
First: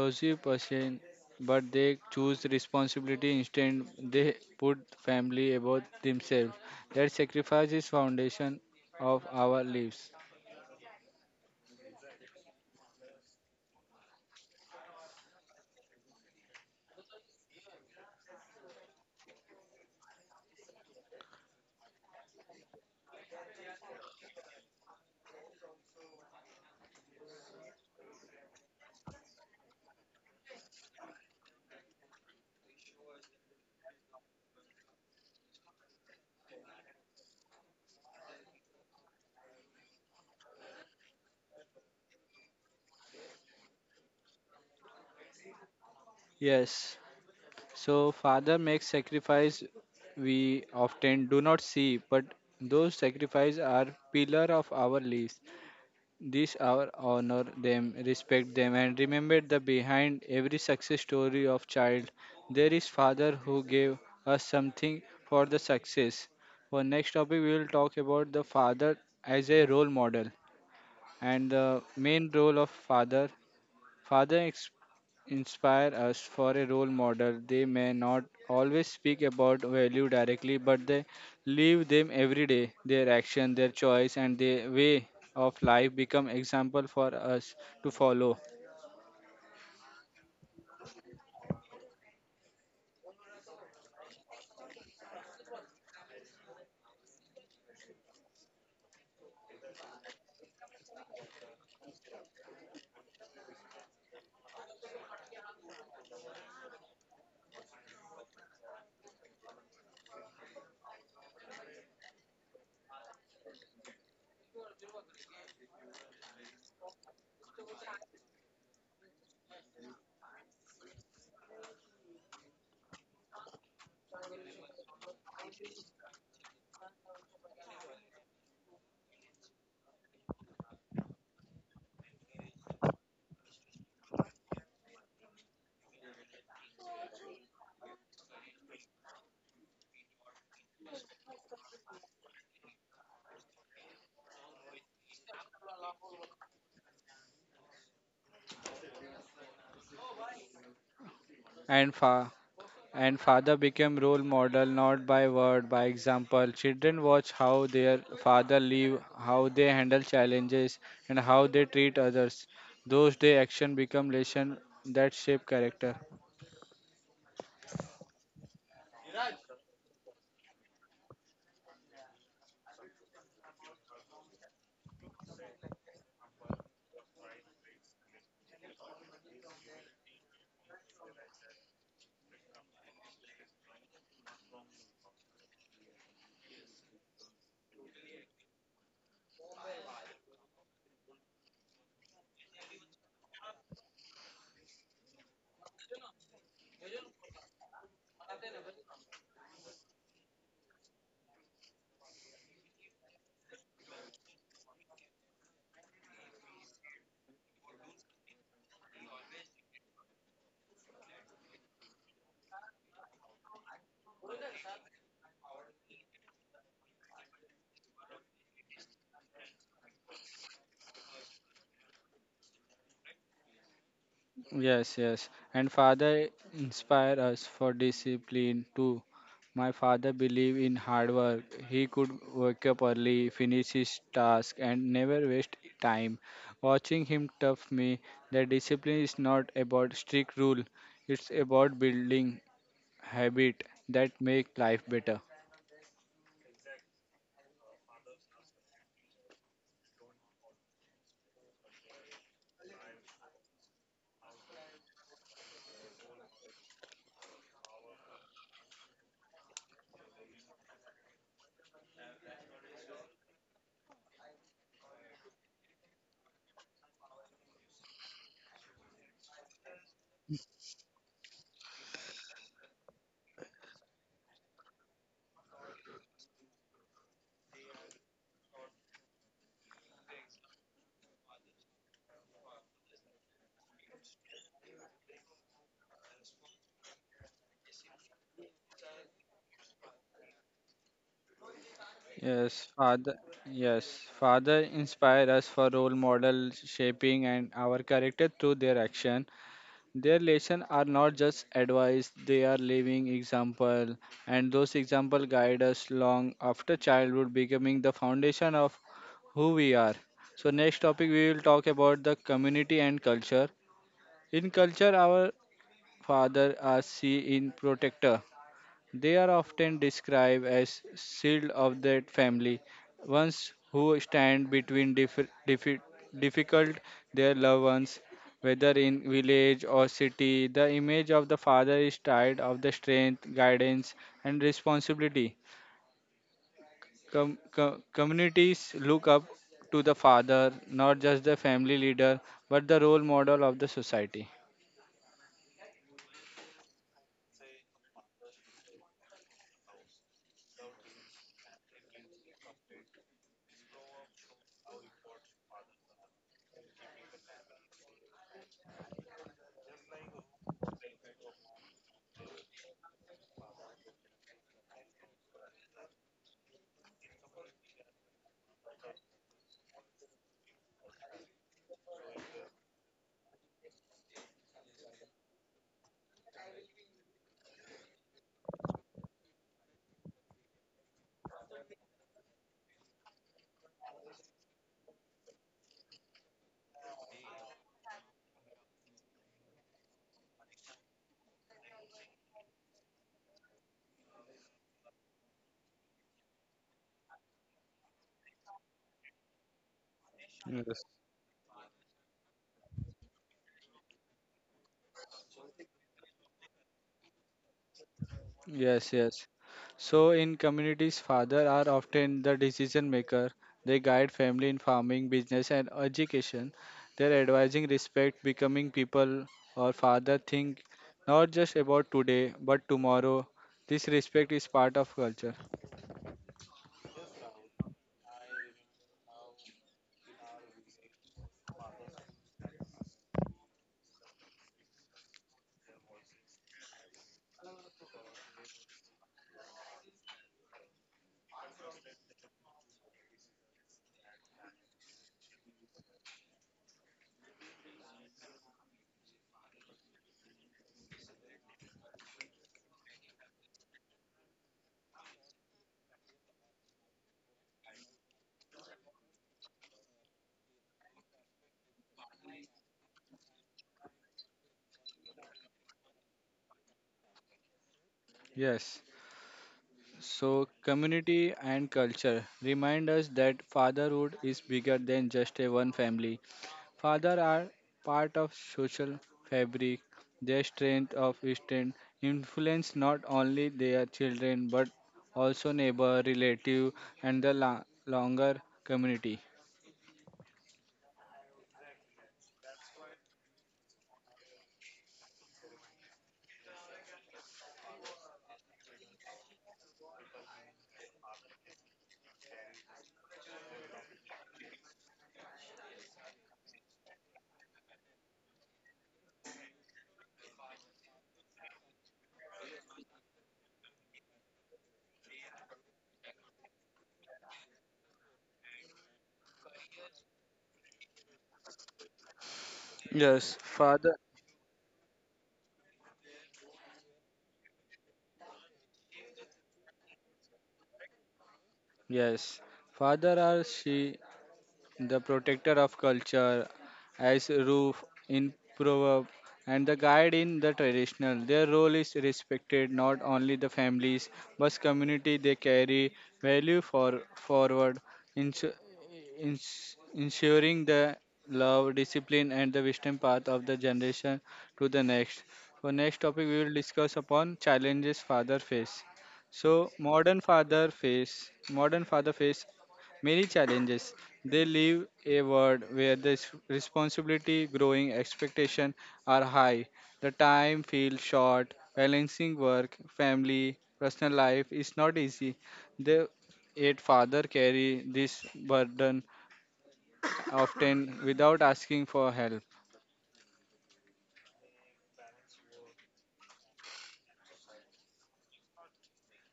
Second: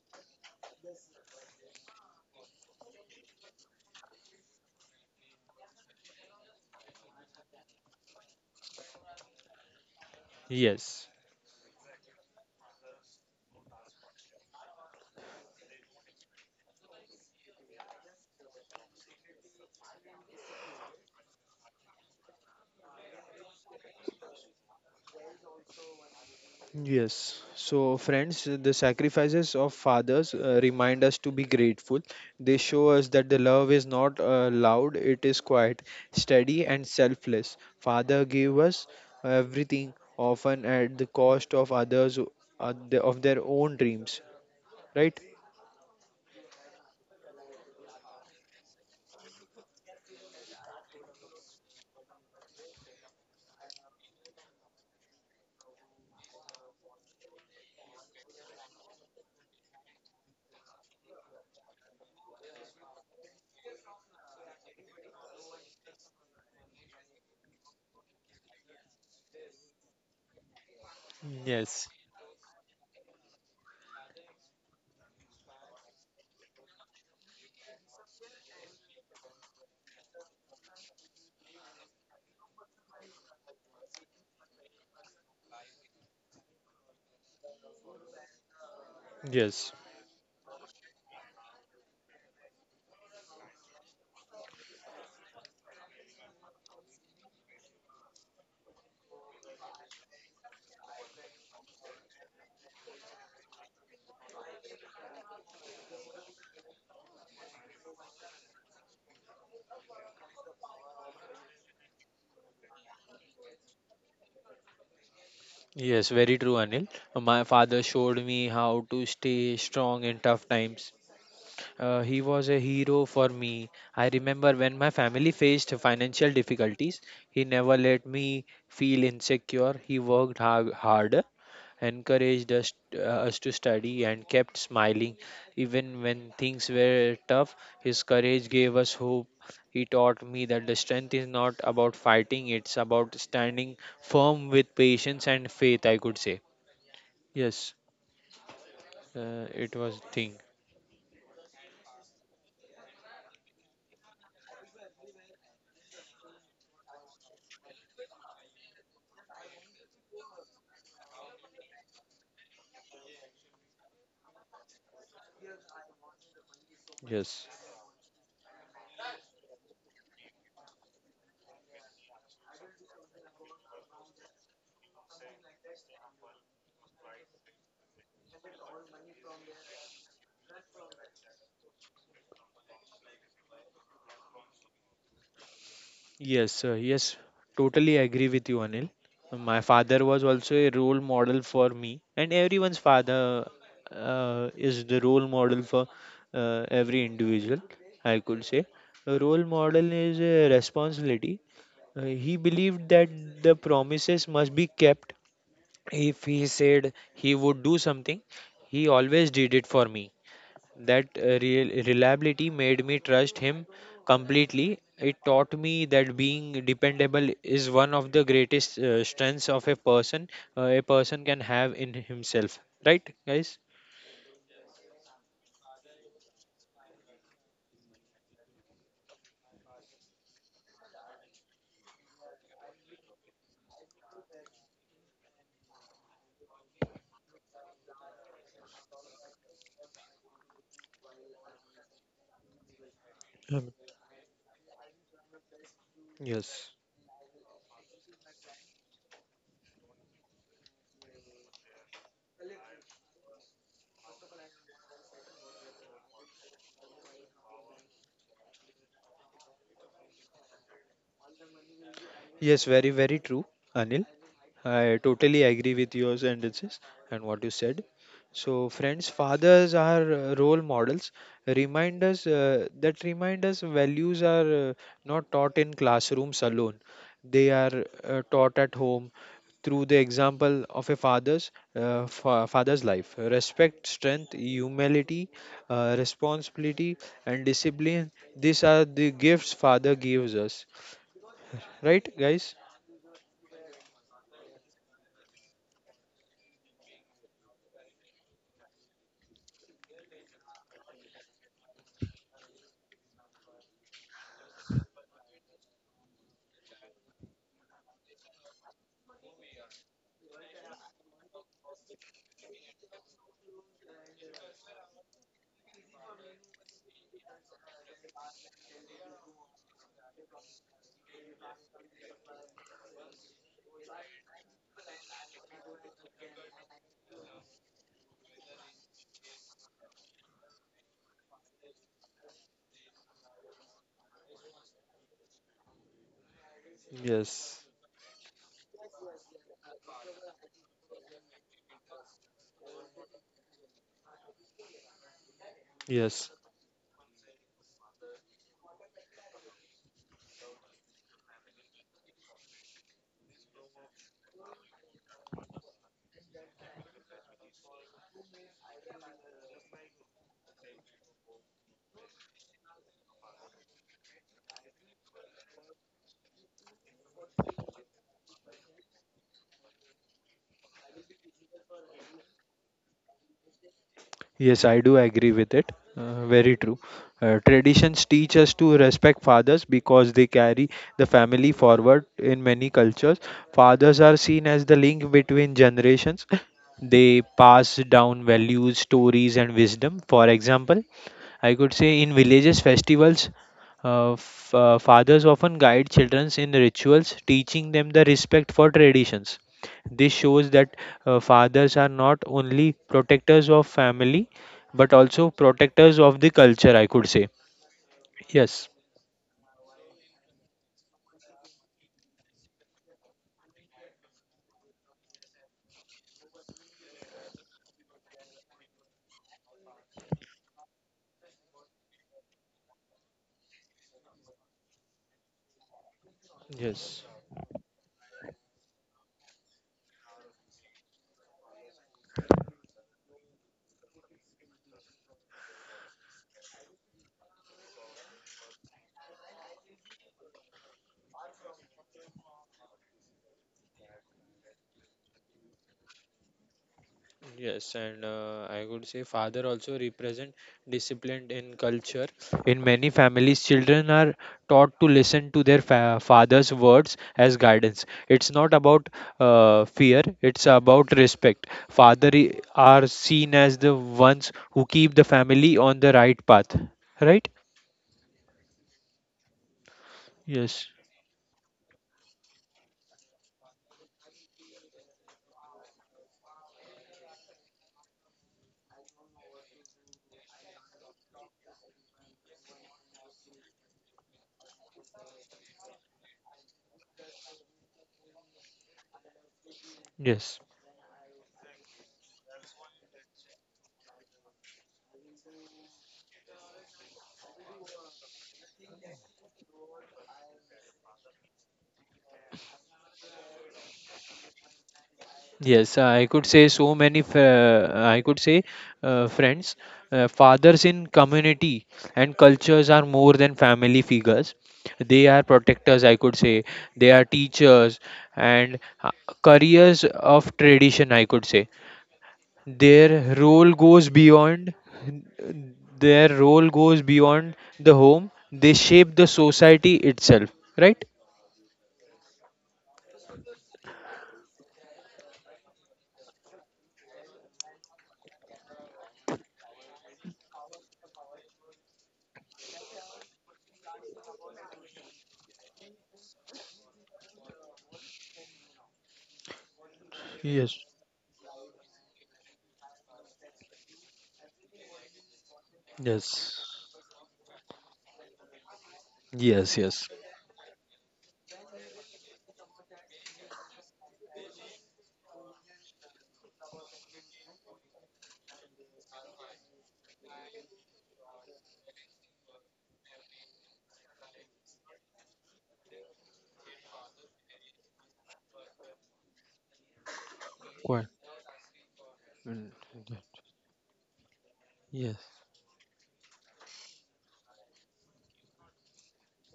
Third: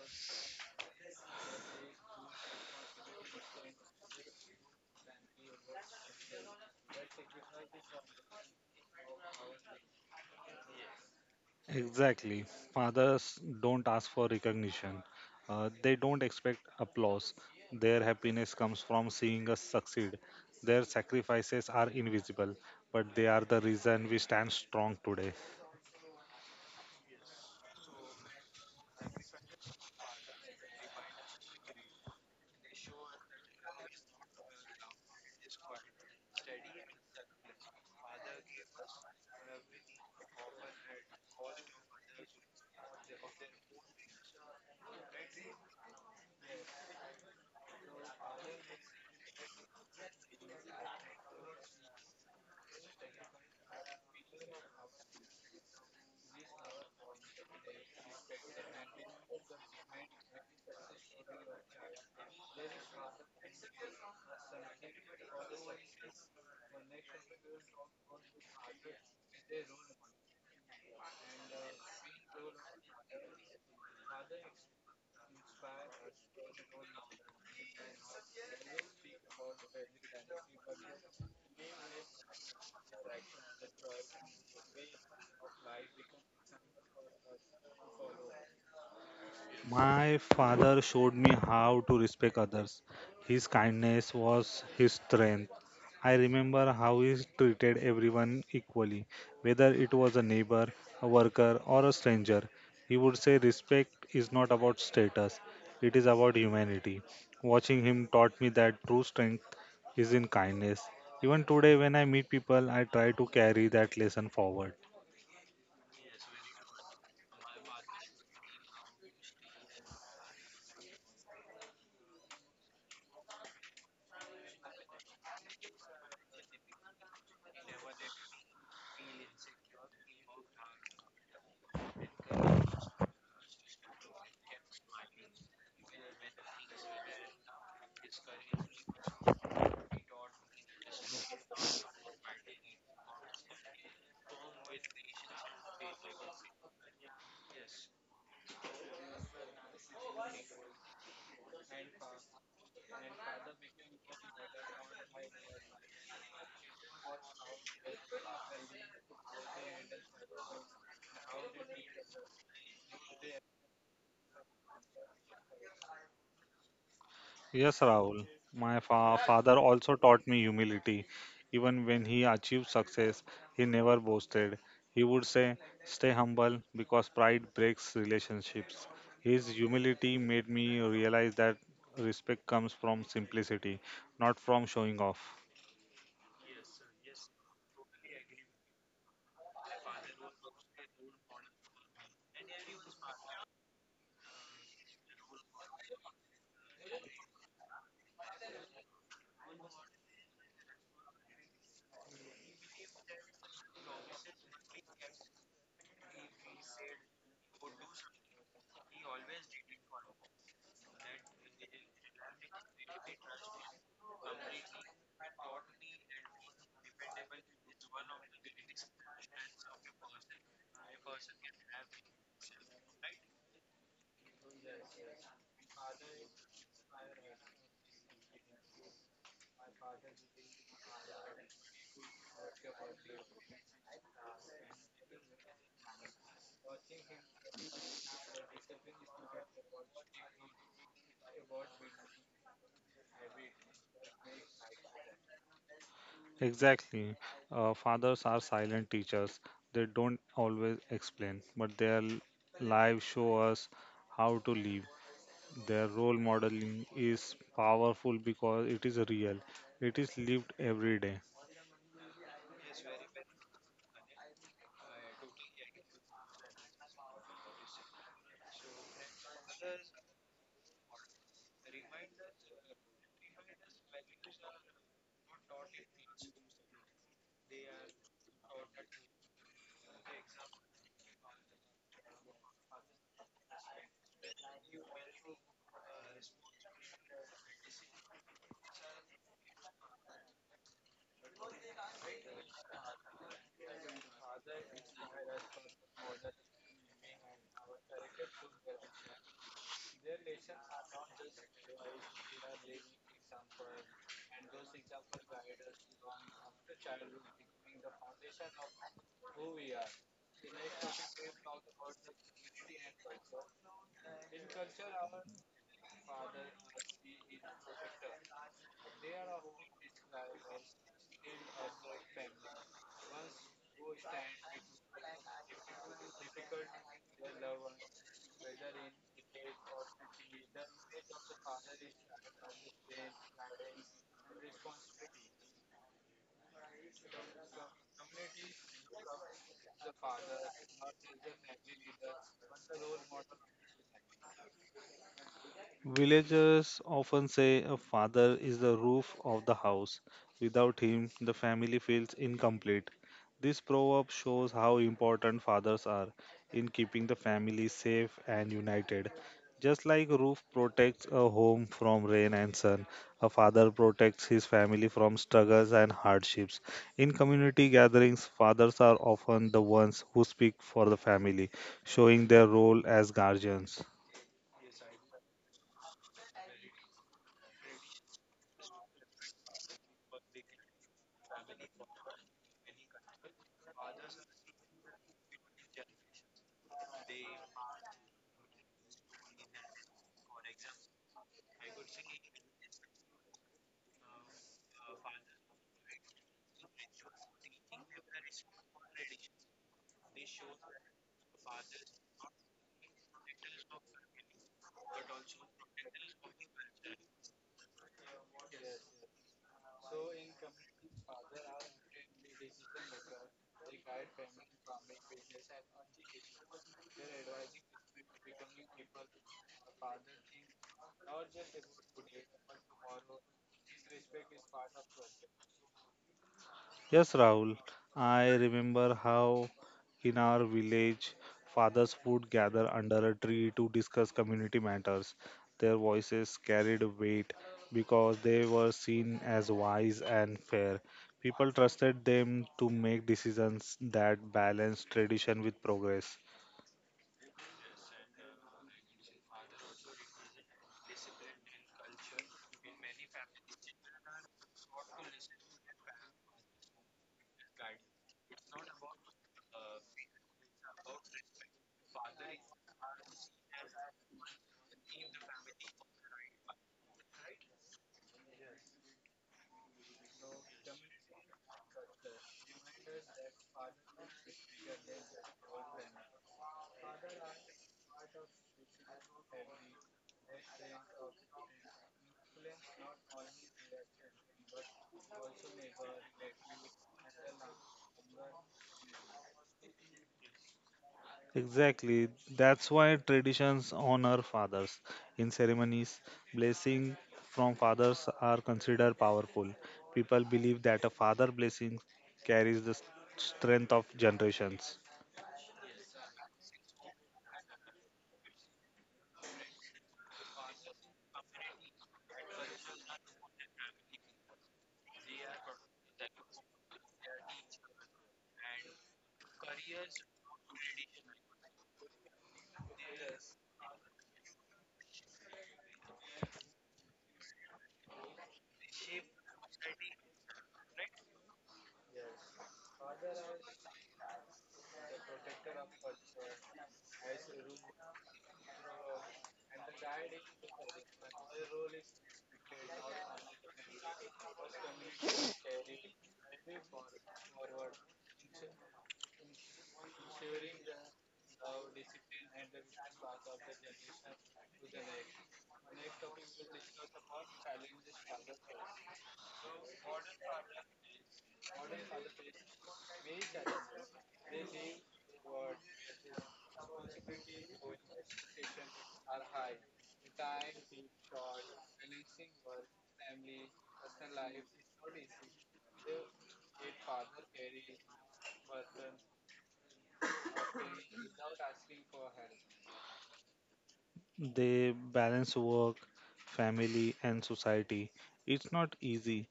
A: person, but they choose responsibility instead. They put family above themselves. That sacrifice is foundation of our lives.
B: Yes.
C: Exactly. Fathers don't ask for recognition. They don't expect applause. Their happiness comes from seeing us succeed. Their sacrifices are invisible, but they are the reason we stand strong today.
B: Yes. So, friends, the sacrifices of fathers remind us to be grateful. They show us that the love is not loud, it is quiet, steady, and selfless. Father gave us everything, often at the cost of others, of their own dreams, right?
A: Yes. So father makes sacrifice we often do not see, but those sacrifices are pillar of our lives. This hour honor them, respect them, and remember that behind every success story of child, there is father who gave us something for the success. For next topic, we will talk about the father as a role model and the
B: Yes,
A: main role of father. Father inspire us for a role model. They may not always speak about value directly, but they live them every day. Their action, their choice, and their way of life become example for us to follow.
B: yes,
C: My father showed me how to respect others. His kindness was his strength. I remember how he treated everyone equally, whether it was a neighbor, a worker, or a stranger. He would say, respect is not about status, it is about humanity. Watching him taught me that true strength is in kindness. Even today, when I meet people, I try to carry that lesson forward.
B: yes, very true, Anil. My father showed me how to stay strong in tough times. He was a hero for me. I remember when my family faced financial difficulties, he never let me feel insecure. He worked harder, encouraged us to study, and kept smiling. Even when things were tough, his courage gave us hope. He taught me that the strength is not about fighting, it's about standing firm with patience and faith, I could say. Yes, it was thing.
A: And and father became role model not by word, by example. Children watch how their father live, how they handle challenges, and how they treat others. Those day action become lesson that shape character.
B: Yes.
C: Yes, Rahul. My father also taught me humility. Even when he achieved success, he never boasted. He would say, stay humble because pride breaks relationships. His humility made me realize that respect comes from simplicity, not from showing off.
B: Yes, yes, totally agree with you, Anil. My father was also a role model for me, and everyone's father is the role model for every individual, I could say. A role model is a responsibility. He believed that the promises must be kept. If he said he would do something, he always did it for me. That real reliability made me trust him completely. It taught me that being dependable is one of the greatest strengths of a person can have in himself. Right, guys?
A: Yes, yes. And father inspire us for discipline too. My father believed in hard work. He could wake up early, finish his task, and never waste time. Watching him taught me that discipline is not about strict rule. It's about building habit
B: Um,
A: that make life better.
B: Yes.
C: Exactly. Fathers are silent teachers. They don't always explain, but their lives show us how to live. Their role modeling is powerful because it is real, it is lived every day.
B: Yes, very, very true, Anil. I totally agree with your sentences and what you said. So, friends, fathers are role models. Remind us values are not taught in classrooms alone. They are taught at home through the example of a father's life. Respect, strength, humility, responsibility, and discipline. These are the gifts father gives us. Right, guys?
A: Yes, father. Yes, father inspire us for role model shaping and our character through their action. Their lessons are not just advice, they are living example, and those examples guide us long after childhood, becoming the foundation of who we are. So next topic we will talk about the community and culture. In culture, our father are see in protector. They are often described as shield of that family, ones who stand between difficult their loved ones, whether in village or city. The image of the father is tied of the strength, guidance, and responsibility.
B: Yes.
A: Communities look up to the father, not just the family leader, but the role model of the society.
B: Yes.
C: Villagers often say a father is the roof of the house. Without him, the family feels incomplete. This proverb shows how important fathers are in keeping the family safe and united. Just like a roof protects a home from rain and sun, a father protects his family from struggles and hardships. In community gatherings, fathers are often the ones who speak for the family, showing their role as guardians.
B: Yes, I do agree with it. Very true. Traditions teach us to respect fathers because they carry the family forward in many cultures. Fathers are seen as the link between generations. They pass down values, stories, and wisdom. For example, I could say in villages festivals, fathers often guide children in rituals, teaching them the respect for traditions. This shows that
A: Yes.
B: fathers are not only protectors of family but also protectors of the culture, I could say. Yes,
A: Yes, yes. So in communities, father are often the decision maker. They guide family in farming, business, and education. Their advising respect becoming people or father think not just about today but tomorrow. This respect is part of culture.
B: yes.
C: Yes, Rahul. I remember how in our village fathers would gather under a tree to discuss community matters. Their voices carried weight because they were seen as wise and fair. People trusted them to make decisions that balanced tradition with progress.
B: In many families, children are taught to listen to their father's words as guidance. It's not about fear, it's about respect. Father I- are seen as the ones who keep the family on the right path, right?
A: Yes. So
B: Yes,
A: community and culture remind us that fatherhood is bigger than just a one family. Fathers are part of social fabric. Their strength influence not only their children but also neighbor, relative, and the longer community.
B: yes.
C: Exactly. That's why traditions honor fathers. In ceremonies, blessings from fathers are considered powerful. People believe that a father blessing carries the strength of generations.
B: Yes, I could say so many. I could say friends, fathers in community and cultures are more than family figures. They are protectors. I could say they are teachers and carriers of tradition. I could say their
A: Yes,
B: role goes
A: father.
B: beyond. Their role goes beyond the home. They shape the society itself. Right?
A: Yes, father are she the protector of culture, as roof in proverb, and the guide in the traditional. Their role is respected not only the families but community. They carry value for forward, insu-
B: Yes,
A: ensuring the love, discipline, and the wisdom path of the generation to the next. For next topic, we will
B: yes,
A: discuss upon challenges father face.
B: yes.
A: So
B: Yes.
A: modern father face many challenges. They live a world where the responsibility, growing expectation are high. The time feels short. Balancing work, family, personal life is not easy. They yet father carry this burden
B: Quite.
A: often without asking for help.
C: They balance work, family, and society. It's not easy.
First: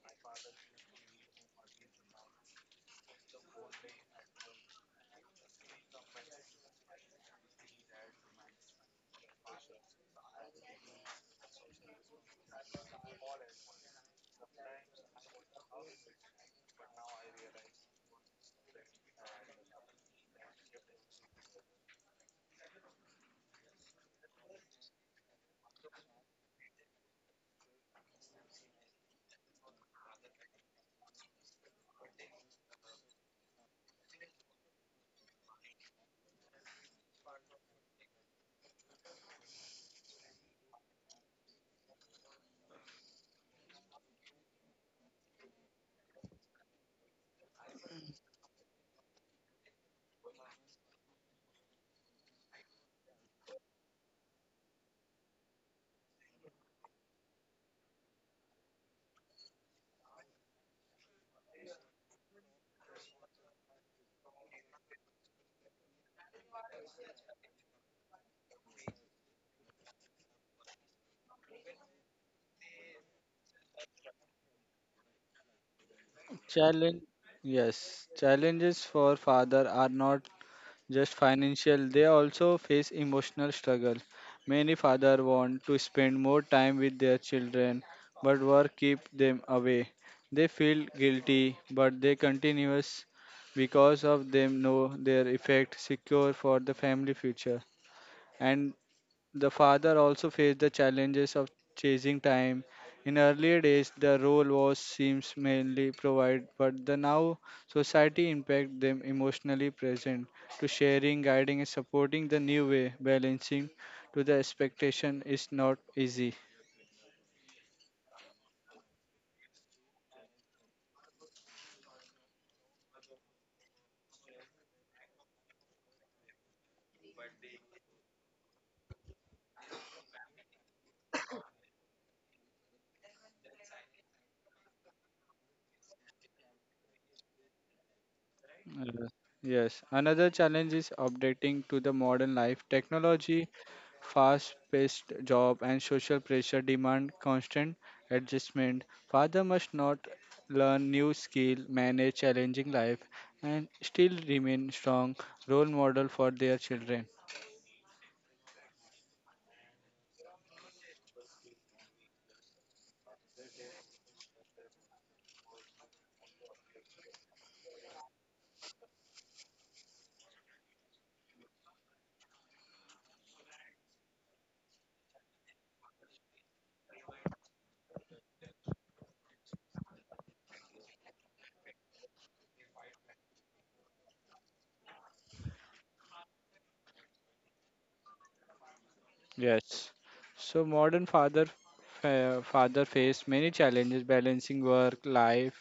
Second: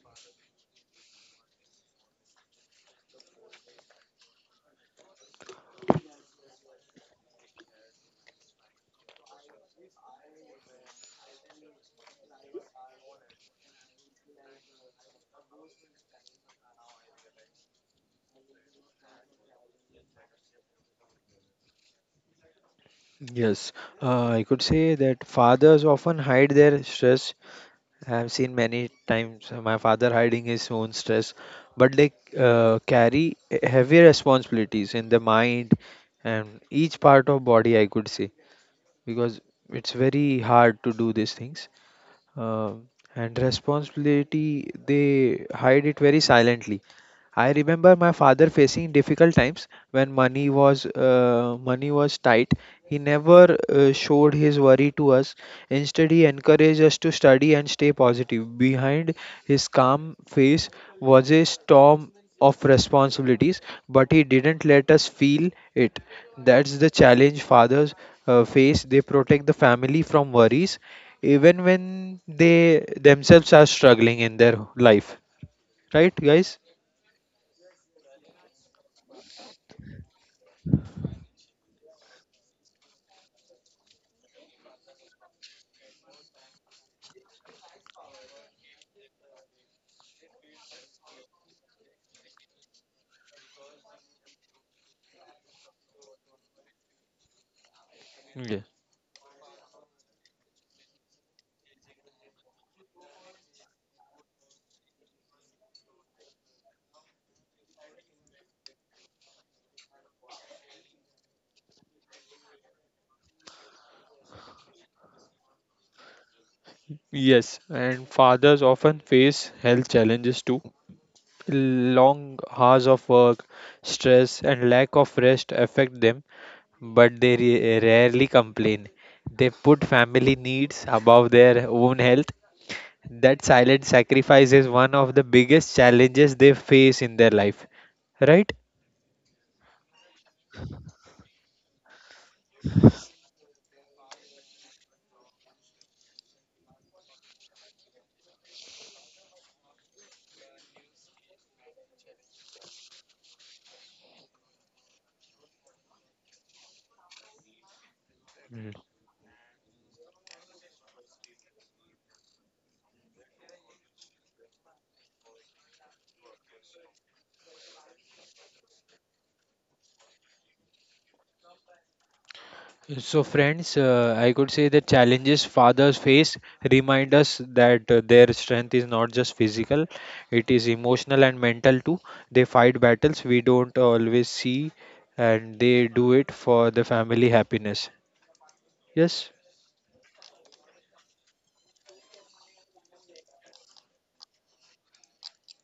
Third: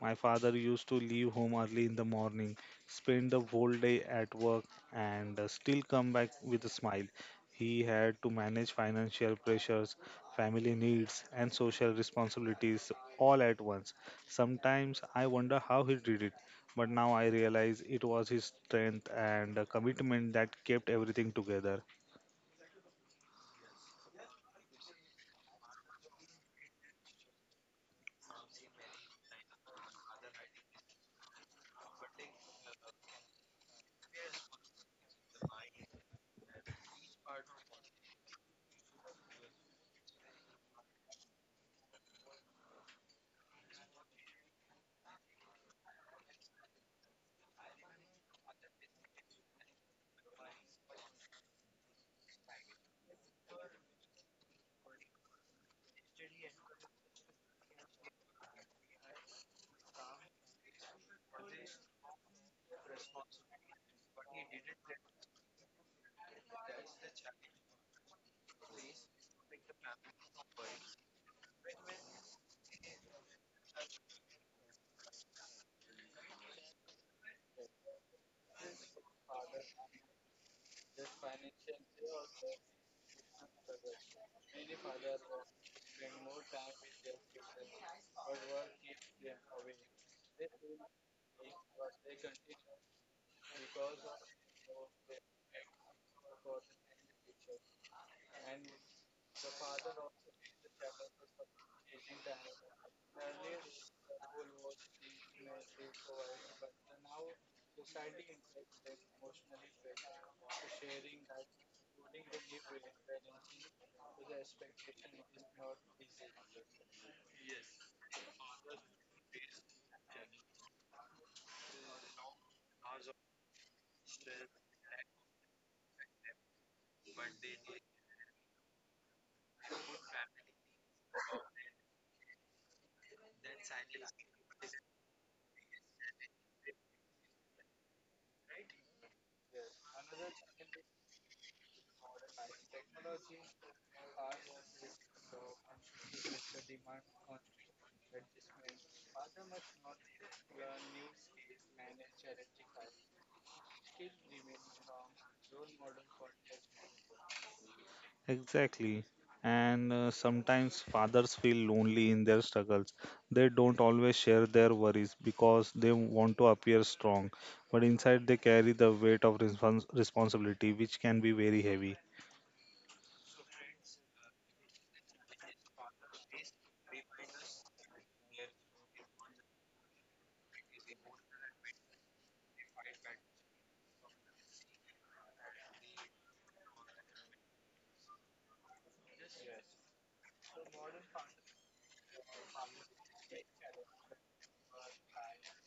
C: My father used to leave home early in the morning, spend the whole day at work, and still come back with a smile. He had to manage financial pressures, family needs, and social responsibilities all at once. Sometimes I wonder how he did it, but now I realize it was his strength and commitment that kept everything together.
B: Yes, I could say that fathers often hide their stress. I have seen many times my father hiding his own stress, but they carry heavy responsibilities in the mind and each part of body, I could say, because it's very hard to do these things. Uh, and responsibility, they hide it very silently. I remember my father facing difficult times when money was tight. He never showed his worry to us. Instead, he encouraged us to study and stay positive. Behind his calm face was a storm of responsibilities, but he didn't let us feel it. That's the challenge fathers face. They protect the family from worries, even when they themselves are struggling in their life. Right, guys?
A: Challenge yes, challenges for father are not just financial, they also face emotional struggle. Many father want to spend more time with their children but work keep them away. They feel guilty but they continuous because of them know their effect secure for the family future.
B: Yeah.
A: And the father also faced the challenges of chasing time. In earlier days, the role was seems mainly provide, but the now society impact them emotionally present to sharing, guiding, and supporting the new way. Balancing to the expectation is not easy.
B: Yes, and fathers often face health challenges too. Long hours of work, stress, and lack of rest affect them, but they rarely complain. They put family needs above their own health. That silent sacrifice is one of the biggest challenges they face in their life, right?
A: Uh, Yes, another challenge is adapting to the modern life. Technology, fast-paced job, and social pressure demand constant adjustment. Father must not learn new skill, manage challenging life, and still remain strong role model for their children.
C: Exactly. And sometimes fathers feel lonely in their struggles. They don't always share their worries because they want to appear strong, but inside they carry the weight of responsibility, which can be very heavy.
B: So, friends, I could say the challenges fathers face remind us that their strength is not just physical, it is emotional and mental too. They fight battles we don't always see, and they do it for the family happiness. Yes,
A: Yes. So father face many challenges balancing work, life,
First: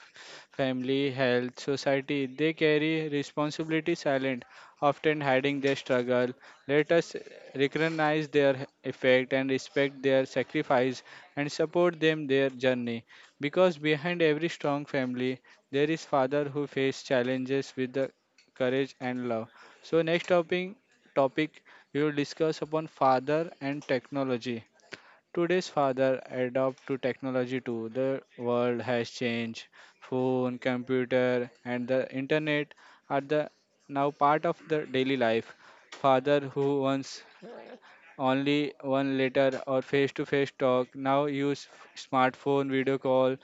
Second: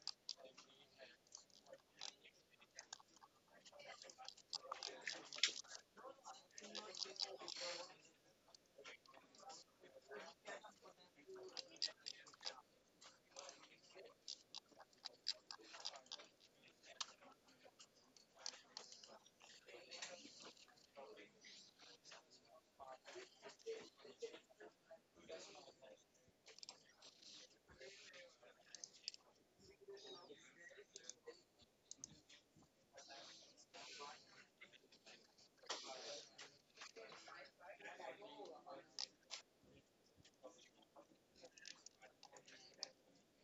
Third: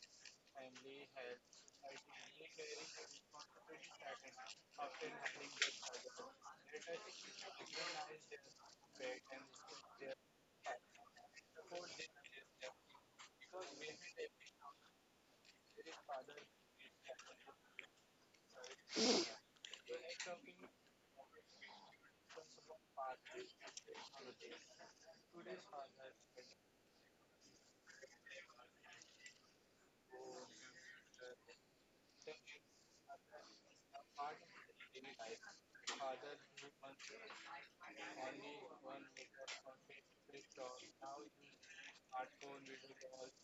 A: family, health, society. They carry responsibility silent, often hiding their struggle. Let us recognize their effect and respect their sacrifice and support them their journey. Because behind every strong family, there is father who face challenges with the courage and love. So next topic we will discuss upon father and technology. Today's father adapt to technology too. The world has changed. Phone, computer, and the internet are the now part of the daily life. Father who once only one letter or face-to-face talk now use smartphone video call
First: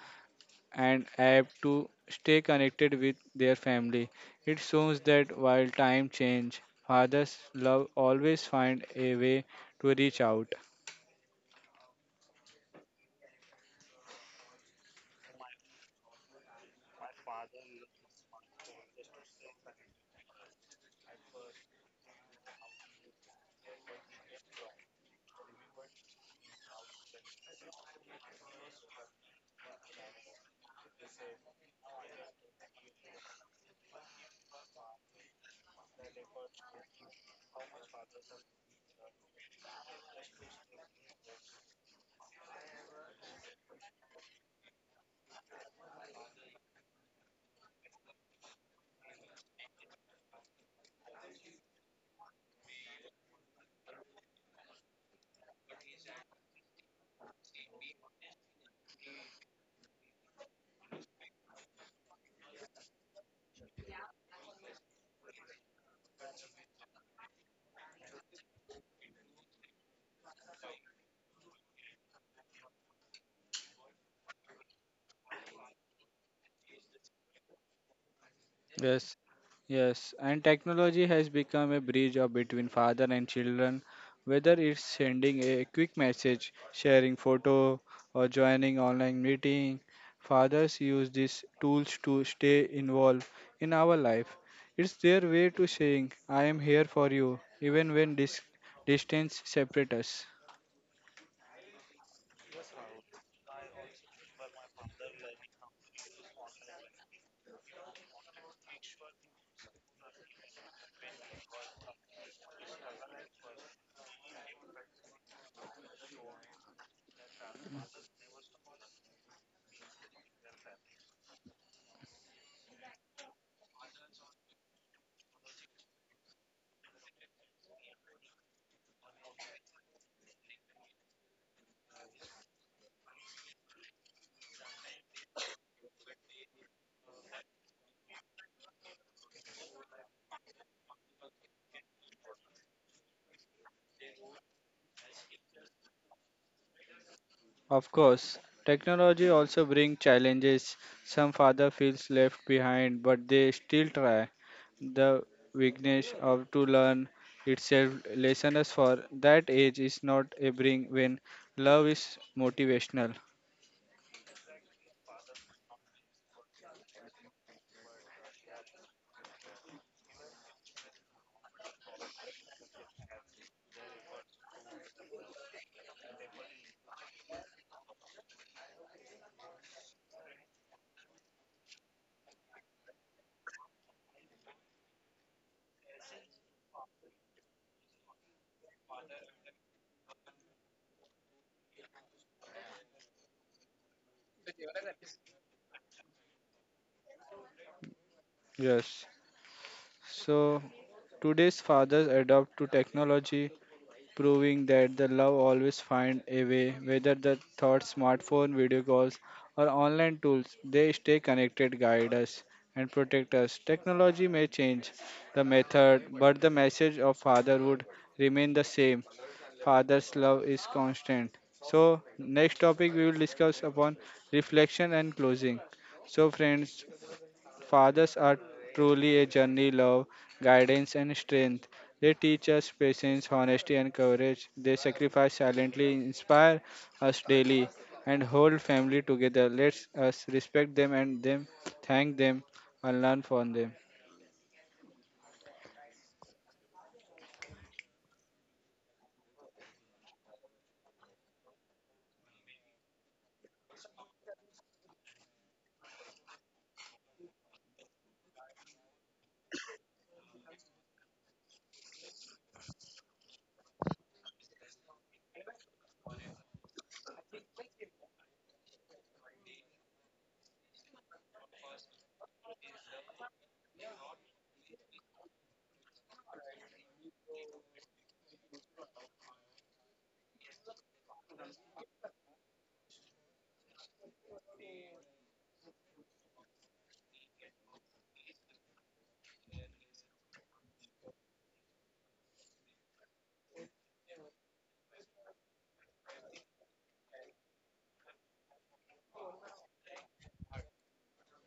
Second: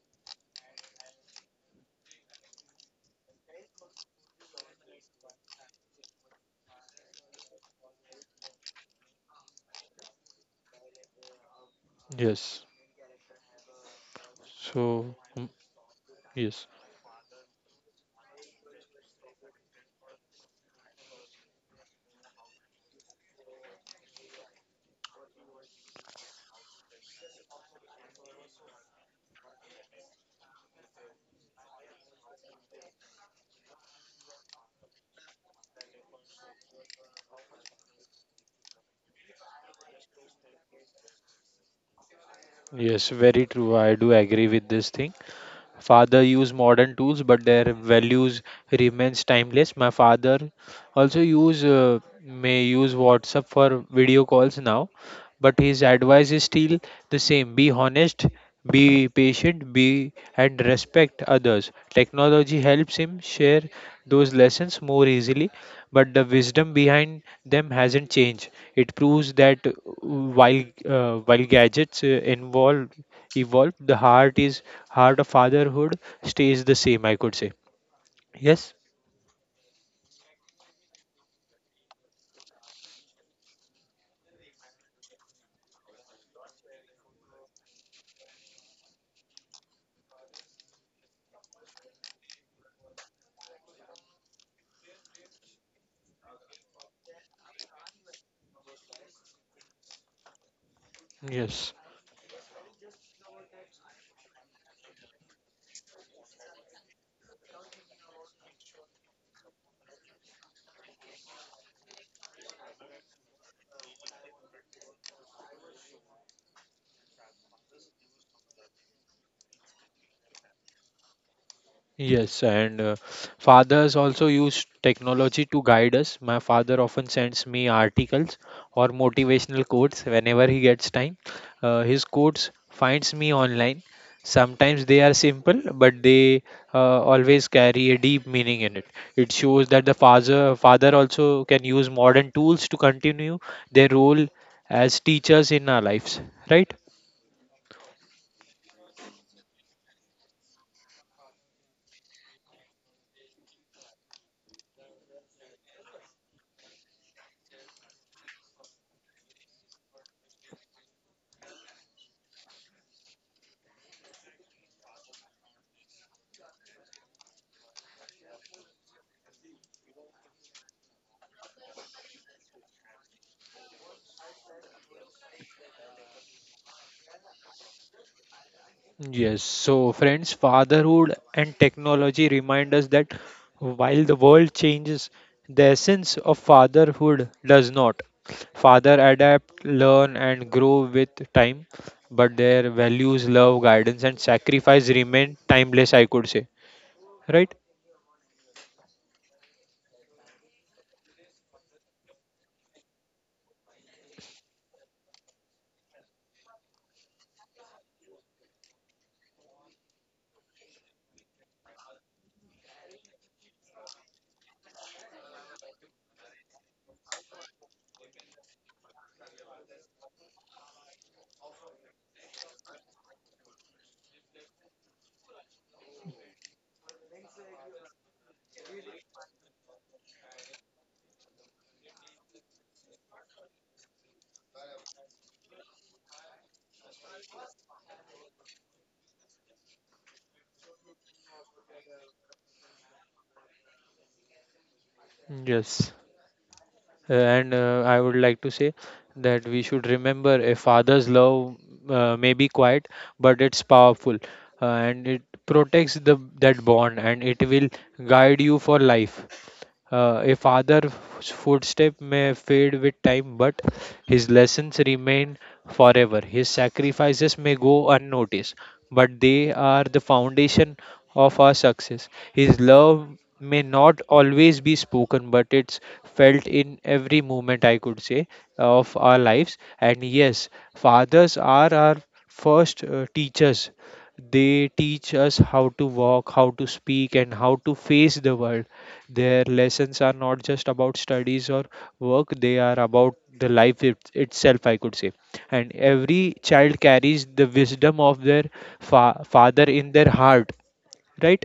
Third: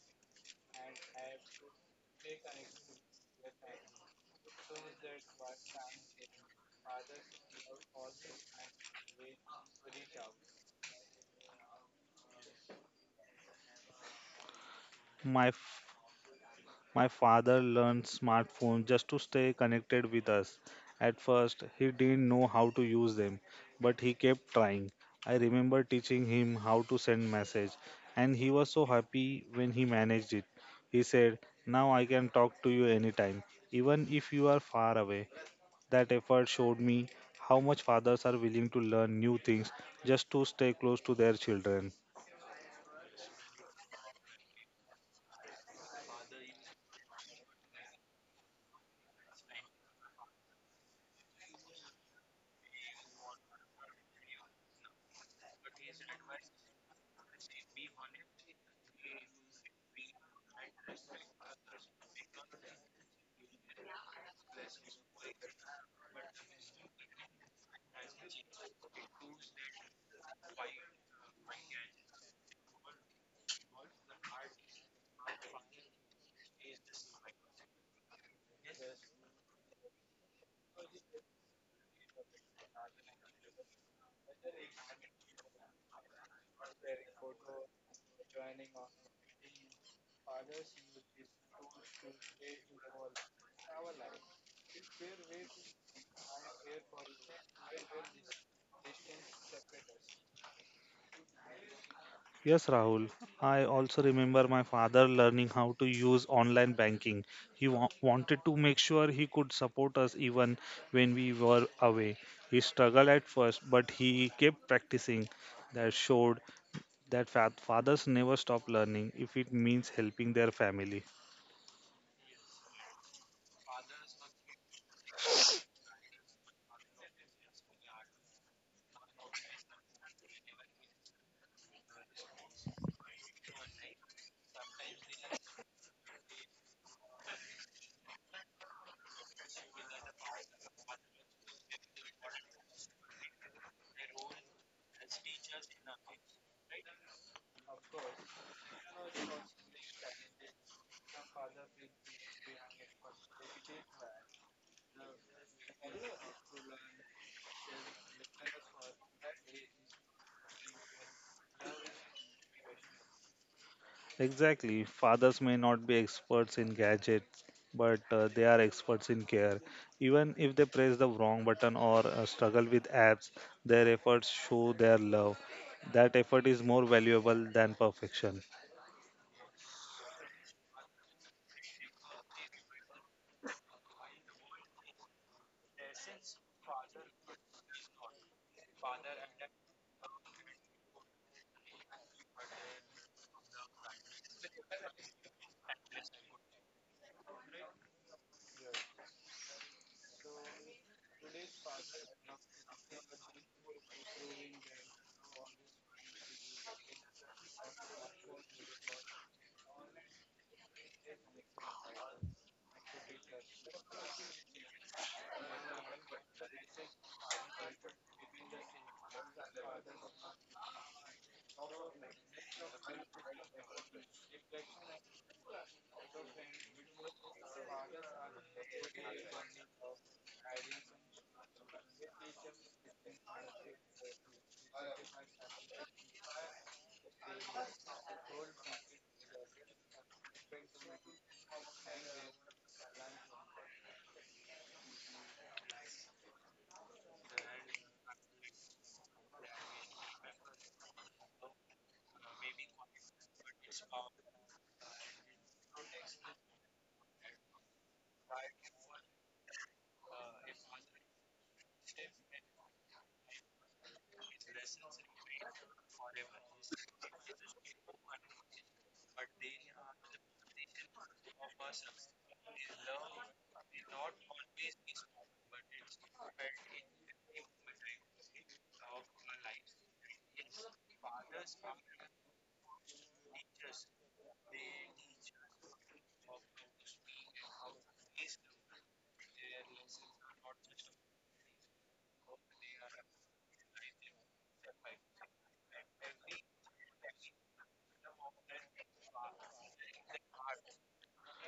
A: and app to stay connected with their family. It shows that while time change, fathers love always find a way to reach out.
B: yes. So, mm,
C: My
B: yes,
C: My father learned smartphones just to stay connected with us. At first, he didn't know how to use them, but he kept trying. I remember teaching him how to send message, and he was so happy when he managed it. He said, "Now I can talk to you anytime, even if you are far away." That effort showed me how much fathers are willing to learn new things just to stay close to their children.
B: yes, very true. I do agree with this thing. Father used modern tools but their values remains timeless. My father also use may use WhatsApp for video calls now, but his advice is still the same: be honest, be patient, be and respect others. Technology helps him share those lessons more easily, but the wisdom behind them hasn't changed. It proves that while while gadgets involve evolve, the heart is heart of fatherhood stays the same, I could say. Yes,
A: Yes, yes. And technology has become a bridge of between father and children, whether it's sending a quick message, sharing photo, or joining online meeting. Fathers use these tools to stay involved in our life. It's their way to saying, I am here for you, even when distance separates us.
B: yes.
C: Yes, Rahul. I also remember my father learning how to use online banking. He wanted to make sure he could support us even when we were away. He struggled at first, but he kept practicing. That showed that fathers never stop learning if it means helping their family.
B: Yes, and fathers also use technology to guide us. My father often sends me articles or motivational quotes whenever he gets time. His quotes finds me online. Sometimes they are simple, but they always carry a deep meaning in it. It shows that the father also can use modern tools to continue their role as teachers in our lives, right?
A: Of course, technology also brings challenges. Some father feels left behind, but they still try. The weakness of to learn itself lessons for that age is not a bring when love is motivational.
C: Exactly. Fathers may not be experts in gadgets, but they are experts in care. Even if they press the wrong button or struggle with apps, their efforts show their love. That effort is more valuable than perfection.
B: Yes, so friends, fatherhood and technology remind us that while the world changes, the essence of fatherhood does not. Father adapt, learn, and grow with time, but their values, love, guidance, and sacrifice remain timeless, I could say. Right?
A: Yes. So today's fathers adopt to technology proving that the love always find a way, whether the thoughts, smartphone, video calls, or online tools, they stay connected, guide us, and protect us. Technology may change the method, but the message of fatherhood remain the same. Father's love is constant. So next topic we will discuss upon reflection and closing. So friends, fathers are truly a journey, love, guidance, and strength. They teach us patience, honesty, and courage. They sacrifice silently, inspire us daily, and hold family together. Let us respect them, thank them, and learn from them.
B: Yes. And I would like to say that we should remember a father's love may be quiet, but it's powerful, and it protects the that bond, and it will guide you for life. A father's footstep may fade with time, but his lessons remain forever. His sacrifices may go unnoticed, but they are the foundation of our success. His love may not always be spoken, but it's felt in every moment, I could say, of our lives. And yes, fathers are our first, teachers. They teach us how to walk, how to speak, and how to face the world. Their lessons are not just about studies or work, they are about the life itself, I could say. And every child carries the wisdom of their father in their heart, right?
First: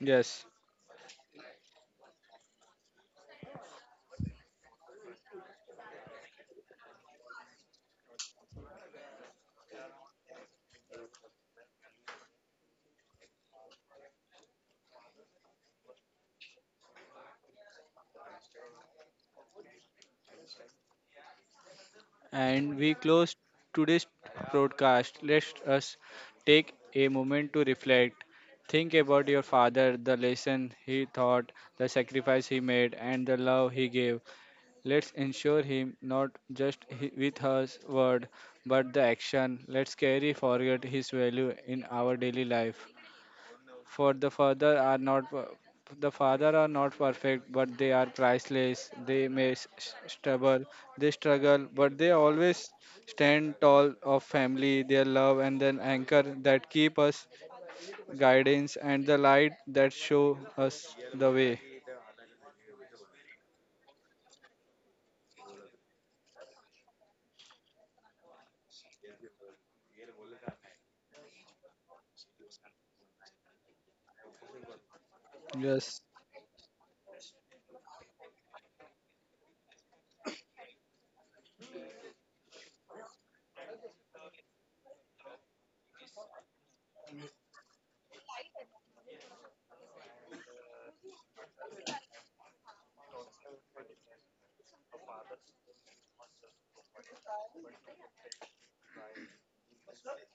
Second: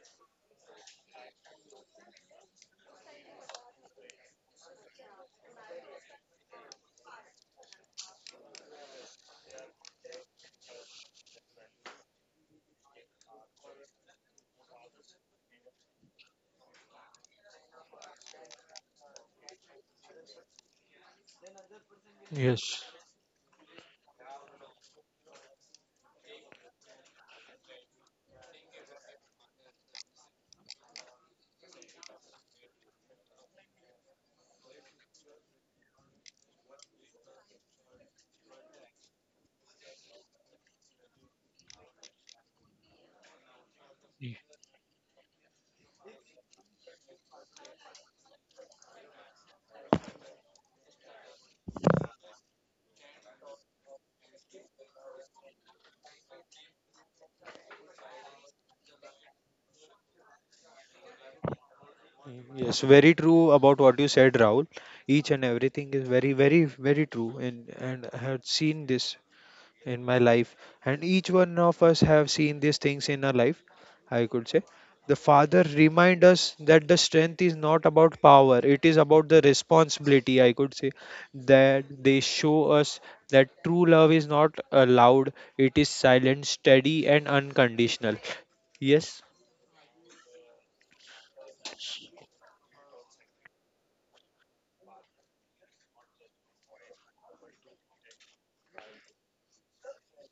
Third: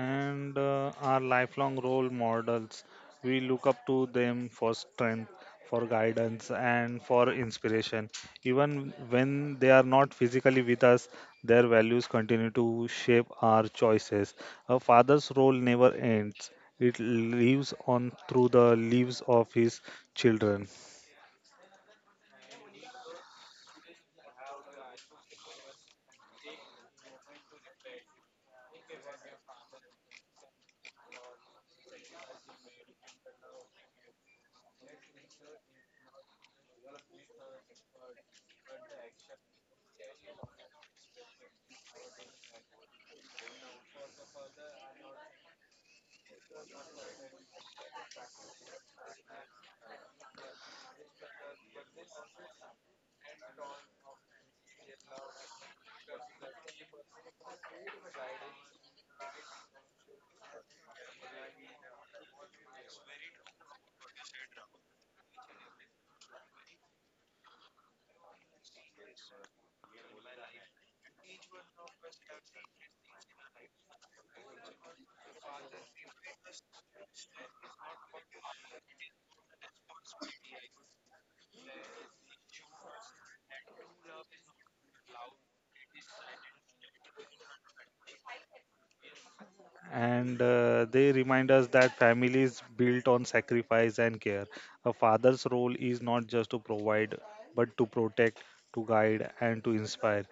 A: Yes,
C: And are lifelong role models. We look up to them for strength, for guidance, and for inspiration. Even when they are not physically with us, their values continue to shape our choices. A father's role never ends. It lives on through the lives of his children.
B: Yes.
A: and we close today's broadcast. Let us take a moment to reflect. Think about your father, the lesson he taught, the sacrifice he made, and the love he gave. Let's ensure him not just with his word but the action. Let's carry forward his value in our daily life. For
B: Y-
A: the father are not perfect but they are priceless. They may s- s- struggle, they struggle but they always stand tall of family, their love and then anchor that keep us guidance and the light that show us the way.
B: Yes, very true about what you said, Rahul. Each and everything is very, very, very true. And I had seen this in my life, and each one of us have seen these things in our life, I could say. The father
A: Yes.
B: remind us that the strength is not about power, it is about the responsibility, I could say, that they show us that true love is not loud; it is silent, steady and unconditional. Yes,
C: And they remind us that family is built on sacrifice and care. A father's role is not just to provide, but to protect, to guide, and to inspire.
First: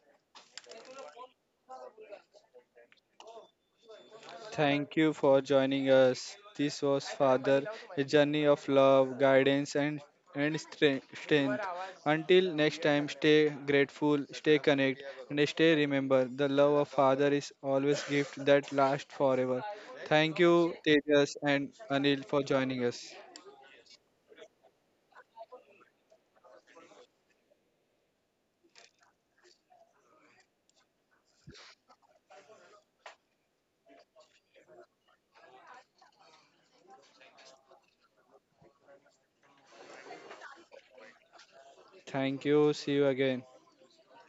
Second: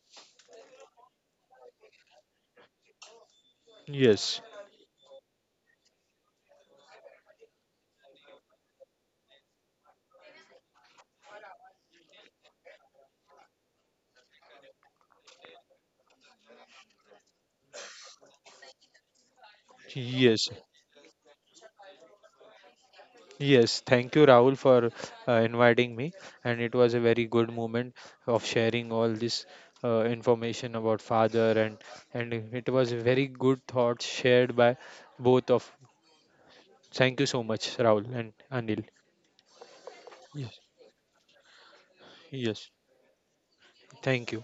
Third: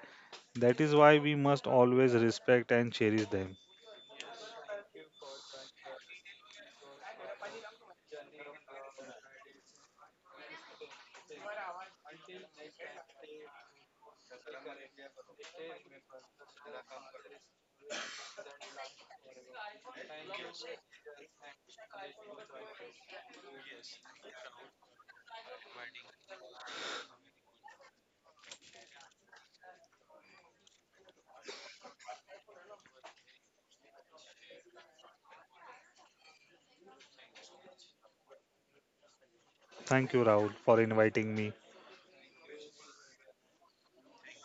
C: That is why we must always respect and cherish them.
B: yes,
A: Thank you for joining us. This was Father, a journey of love, guidance, and strength. Until next time, stay grateful, stay connected, and stay remember the love of Father is always gift that lasts forever. Thank
B: yes.
A: you, Tejas and Anil, for joining us.
B: Yes, thank you, Rahul, for inviting me. And it was a very good moment of sharing all this information about father, and it was a very good thoughts shared by both of. Thank you so much, Rahul and Anil.
C: Thank you, Rahul,
B: Yes,
C: for inviting me.
A: Thank
B: yes,
A: you. See you again.
B: thank you.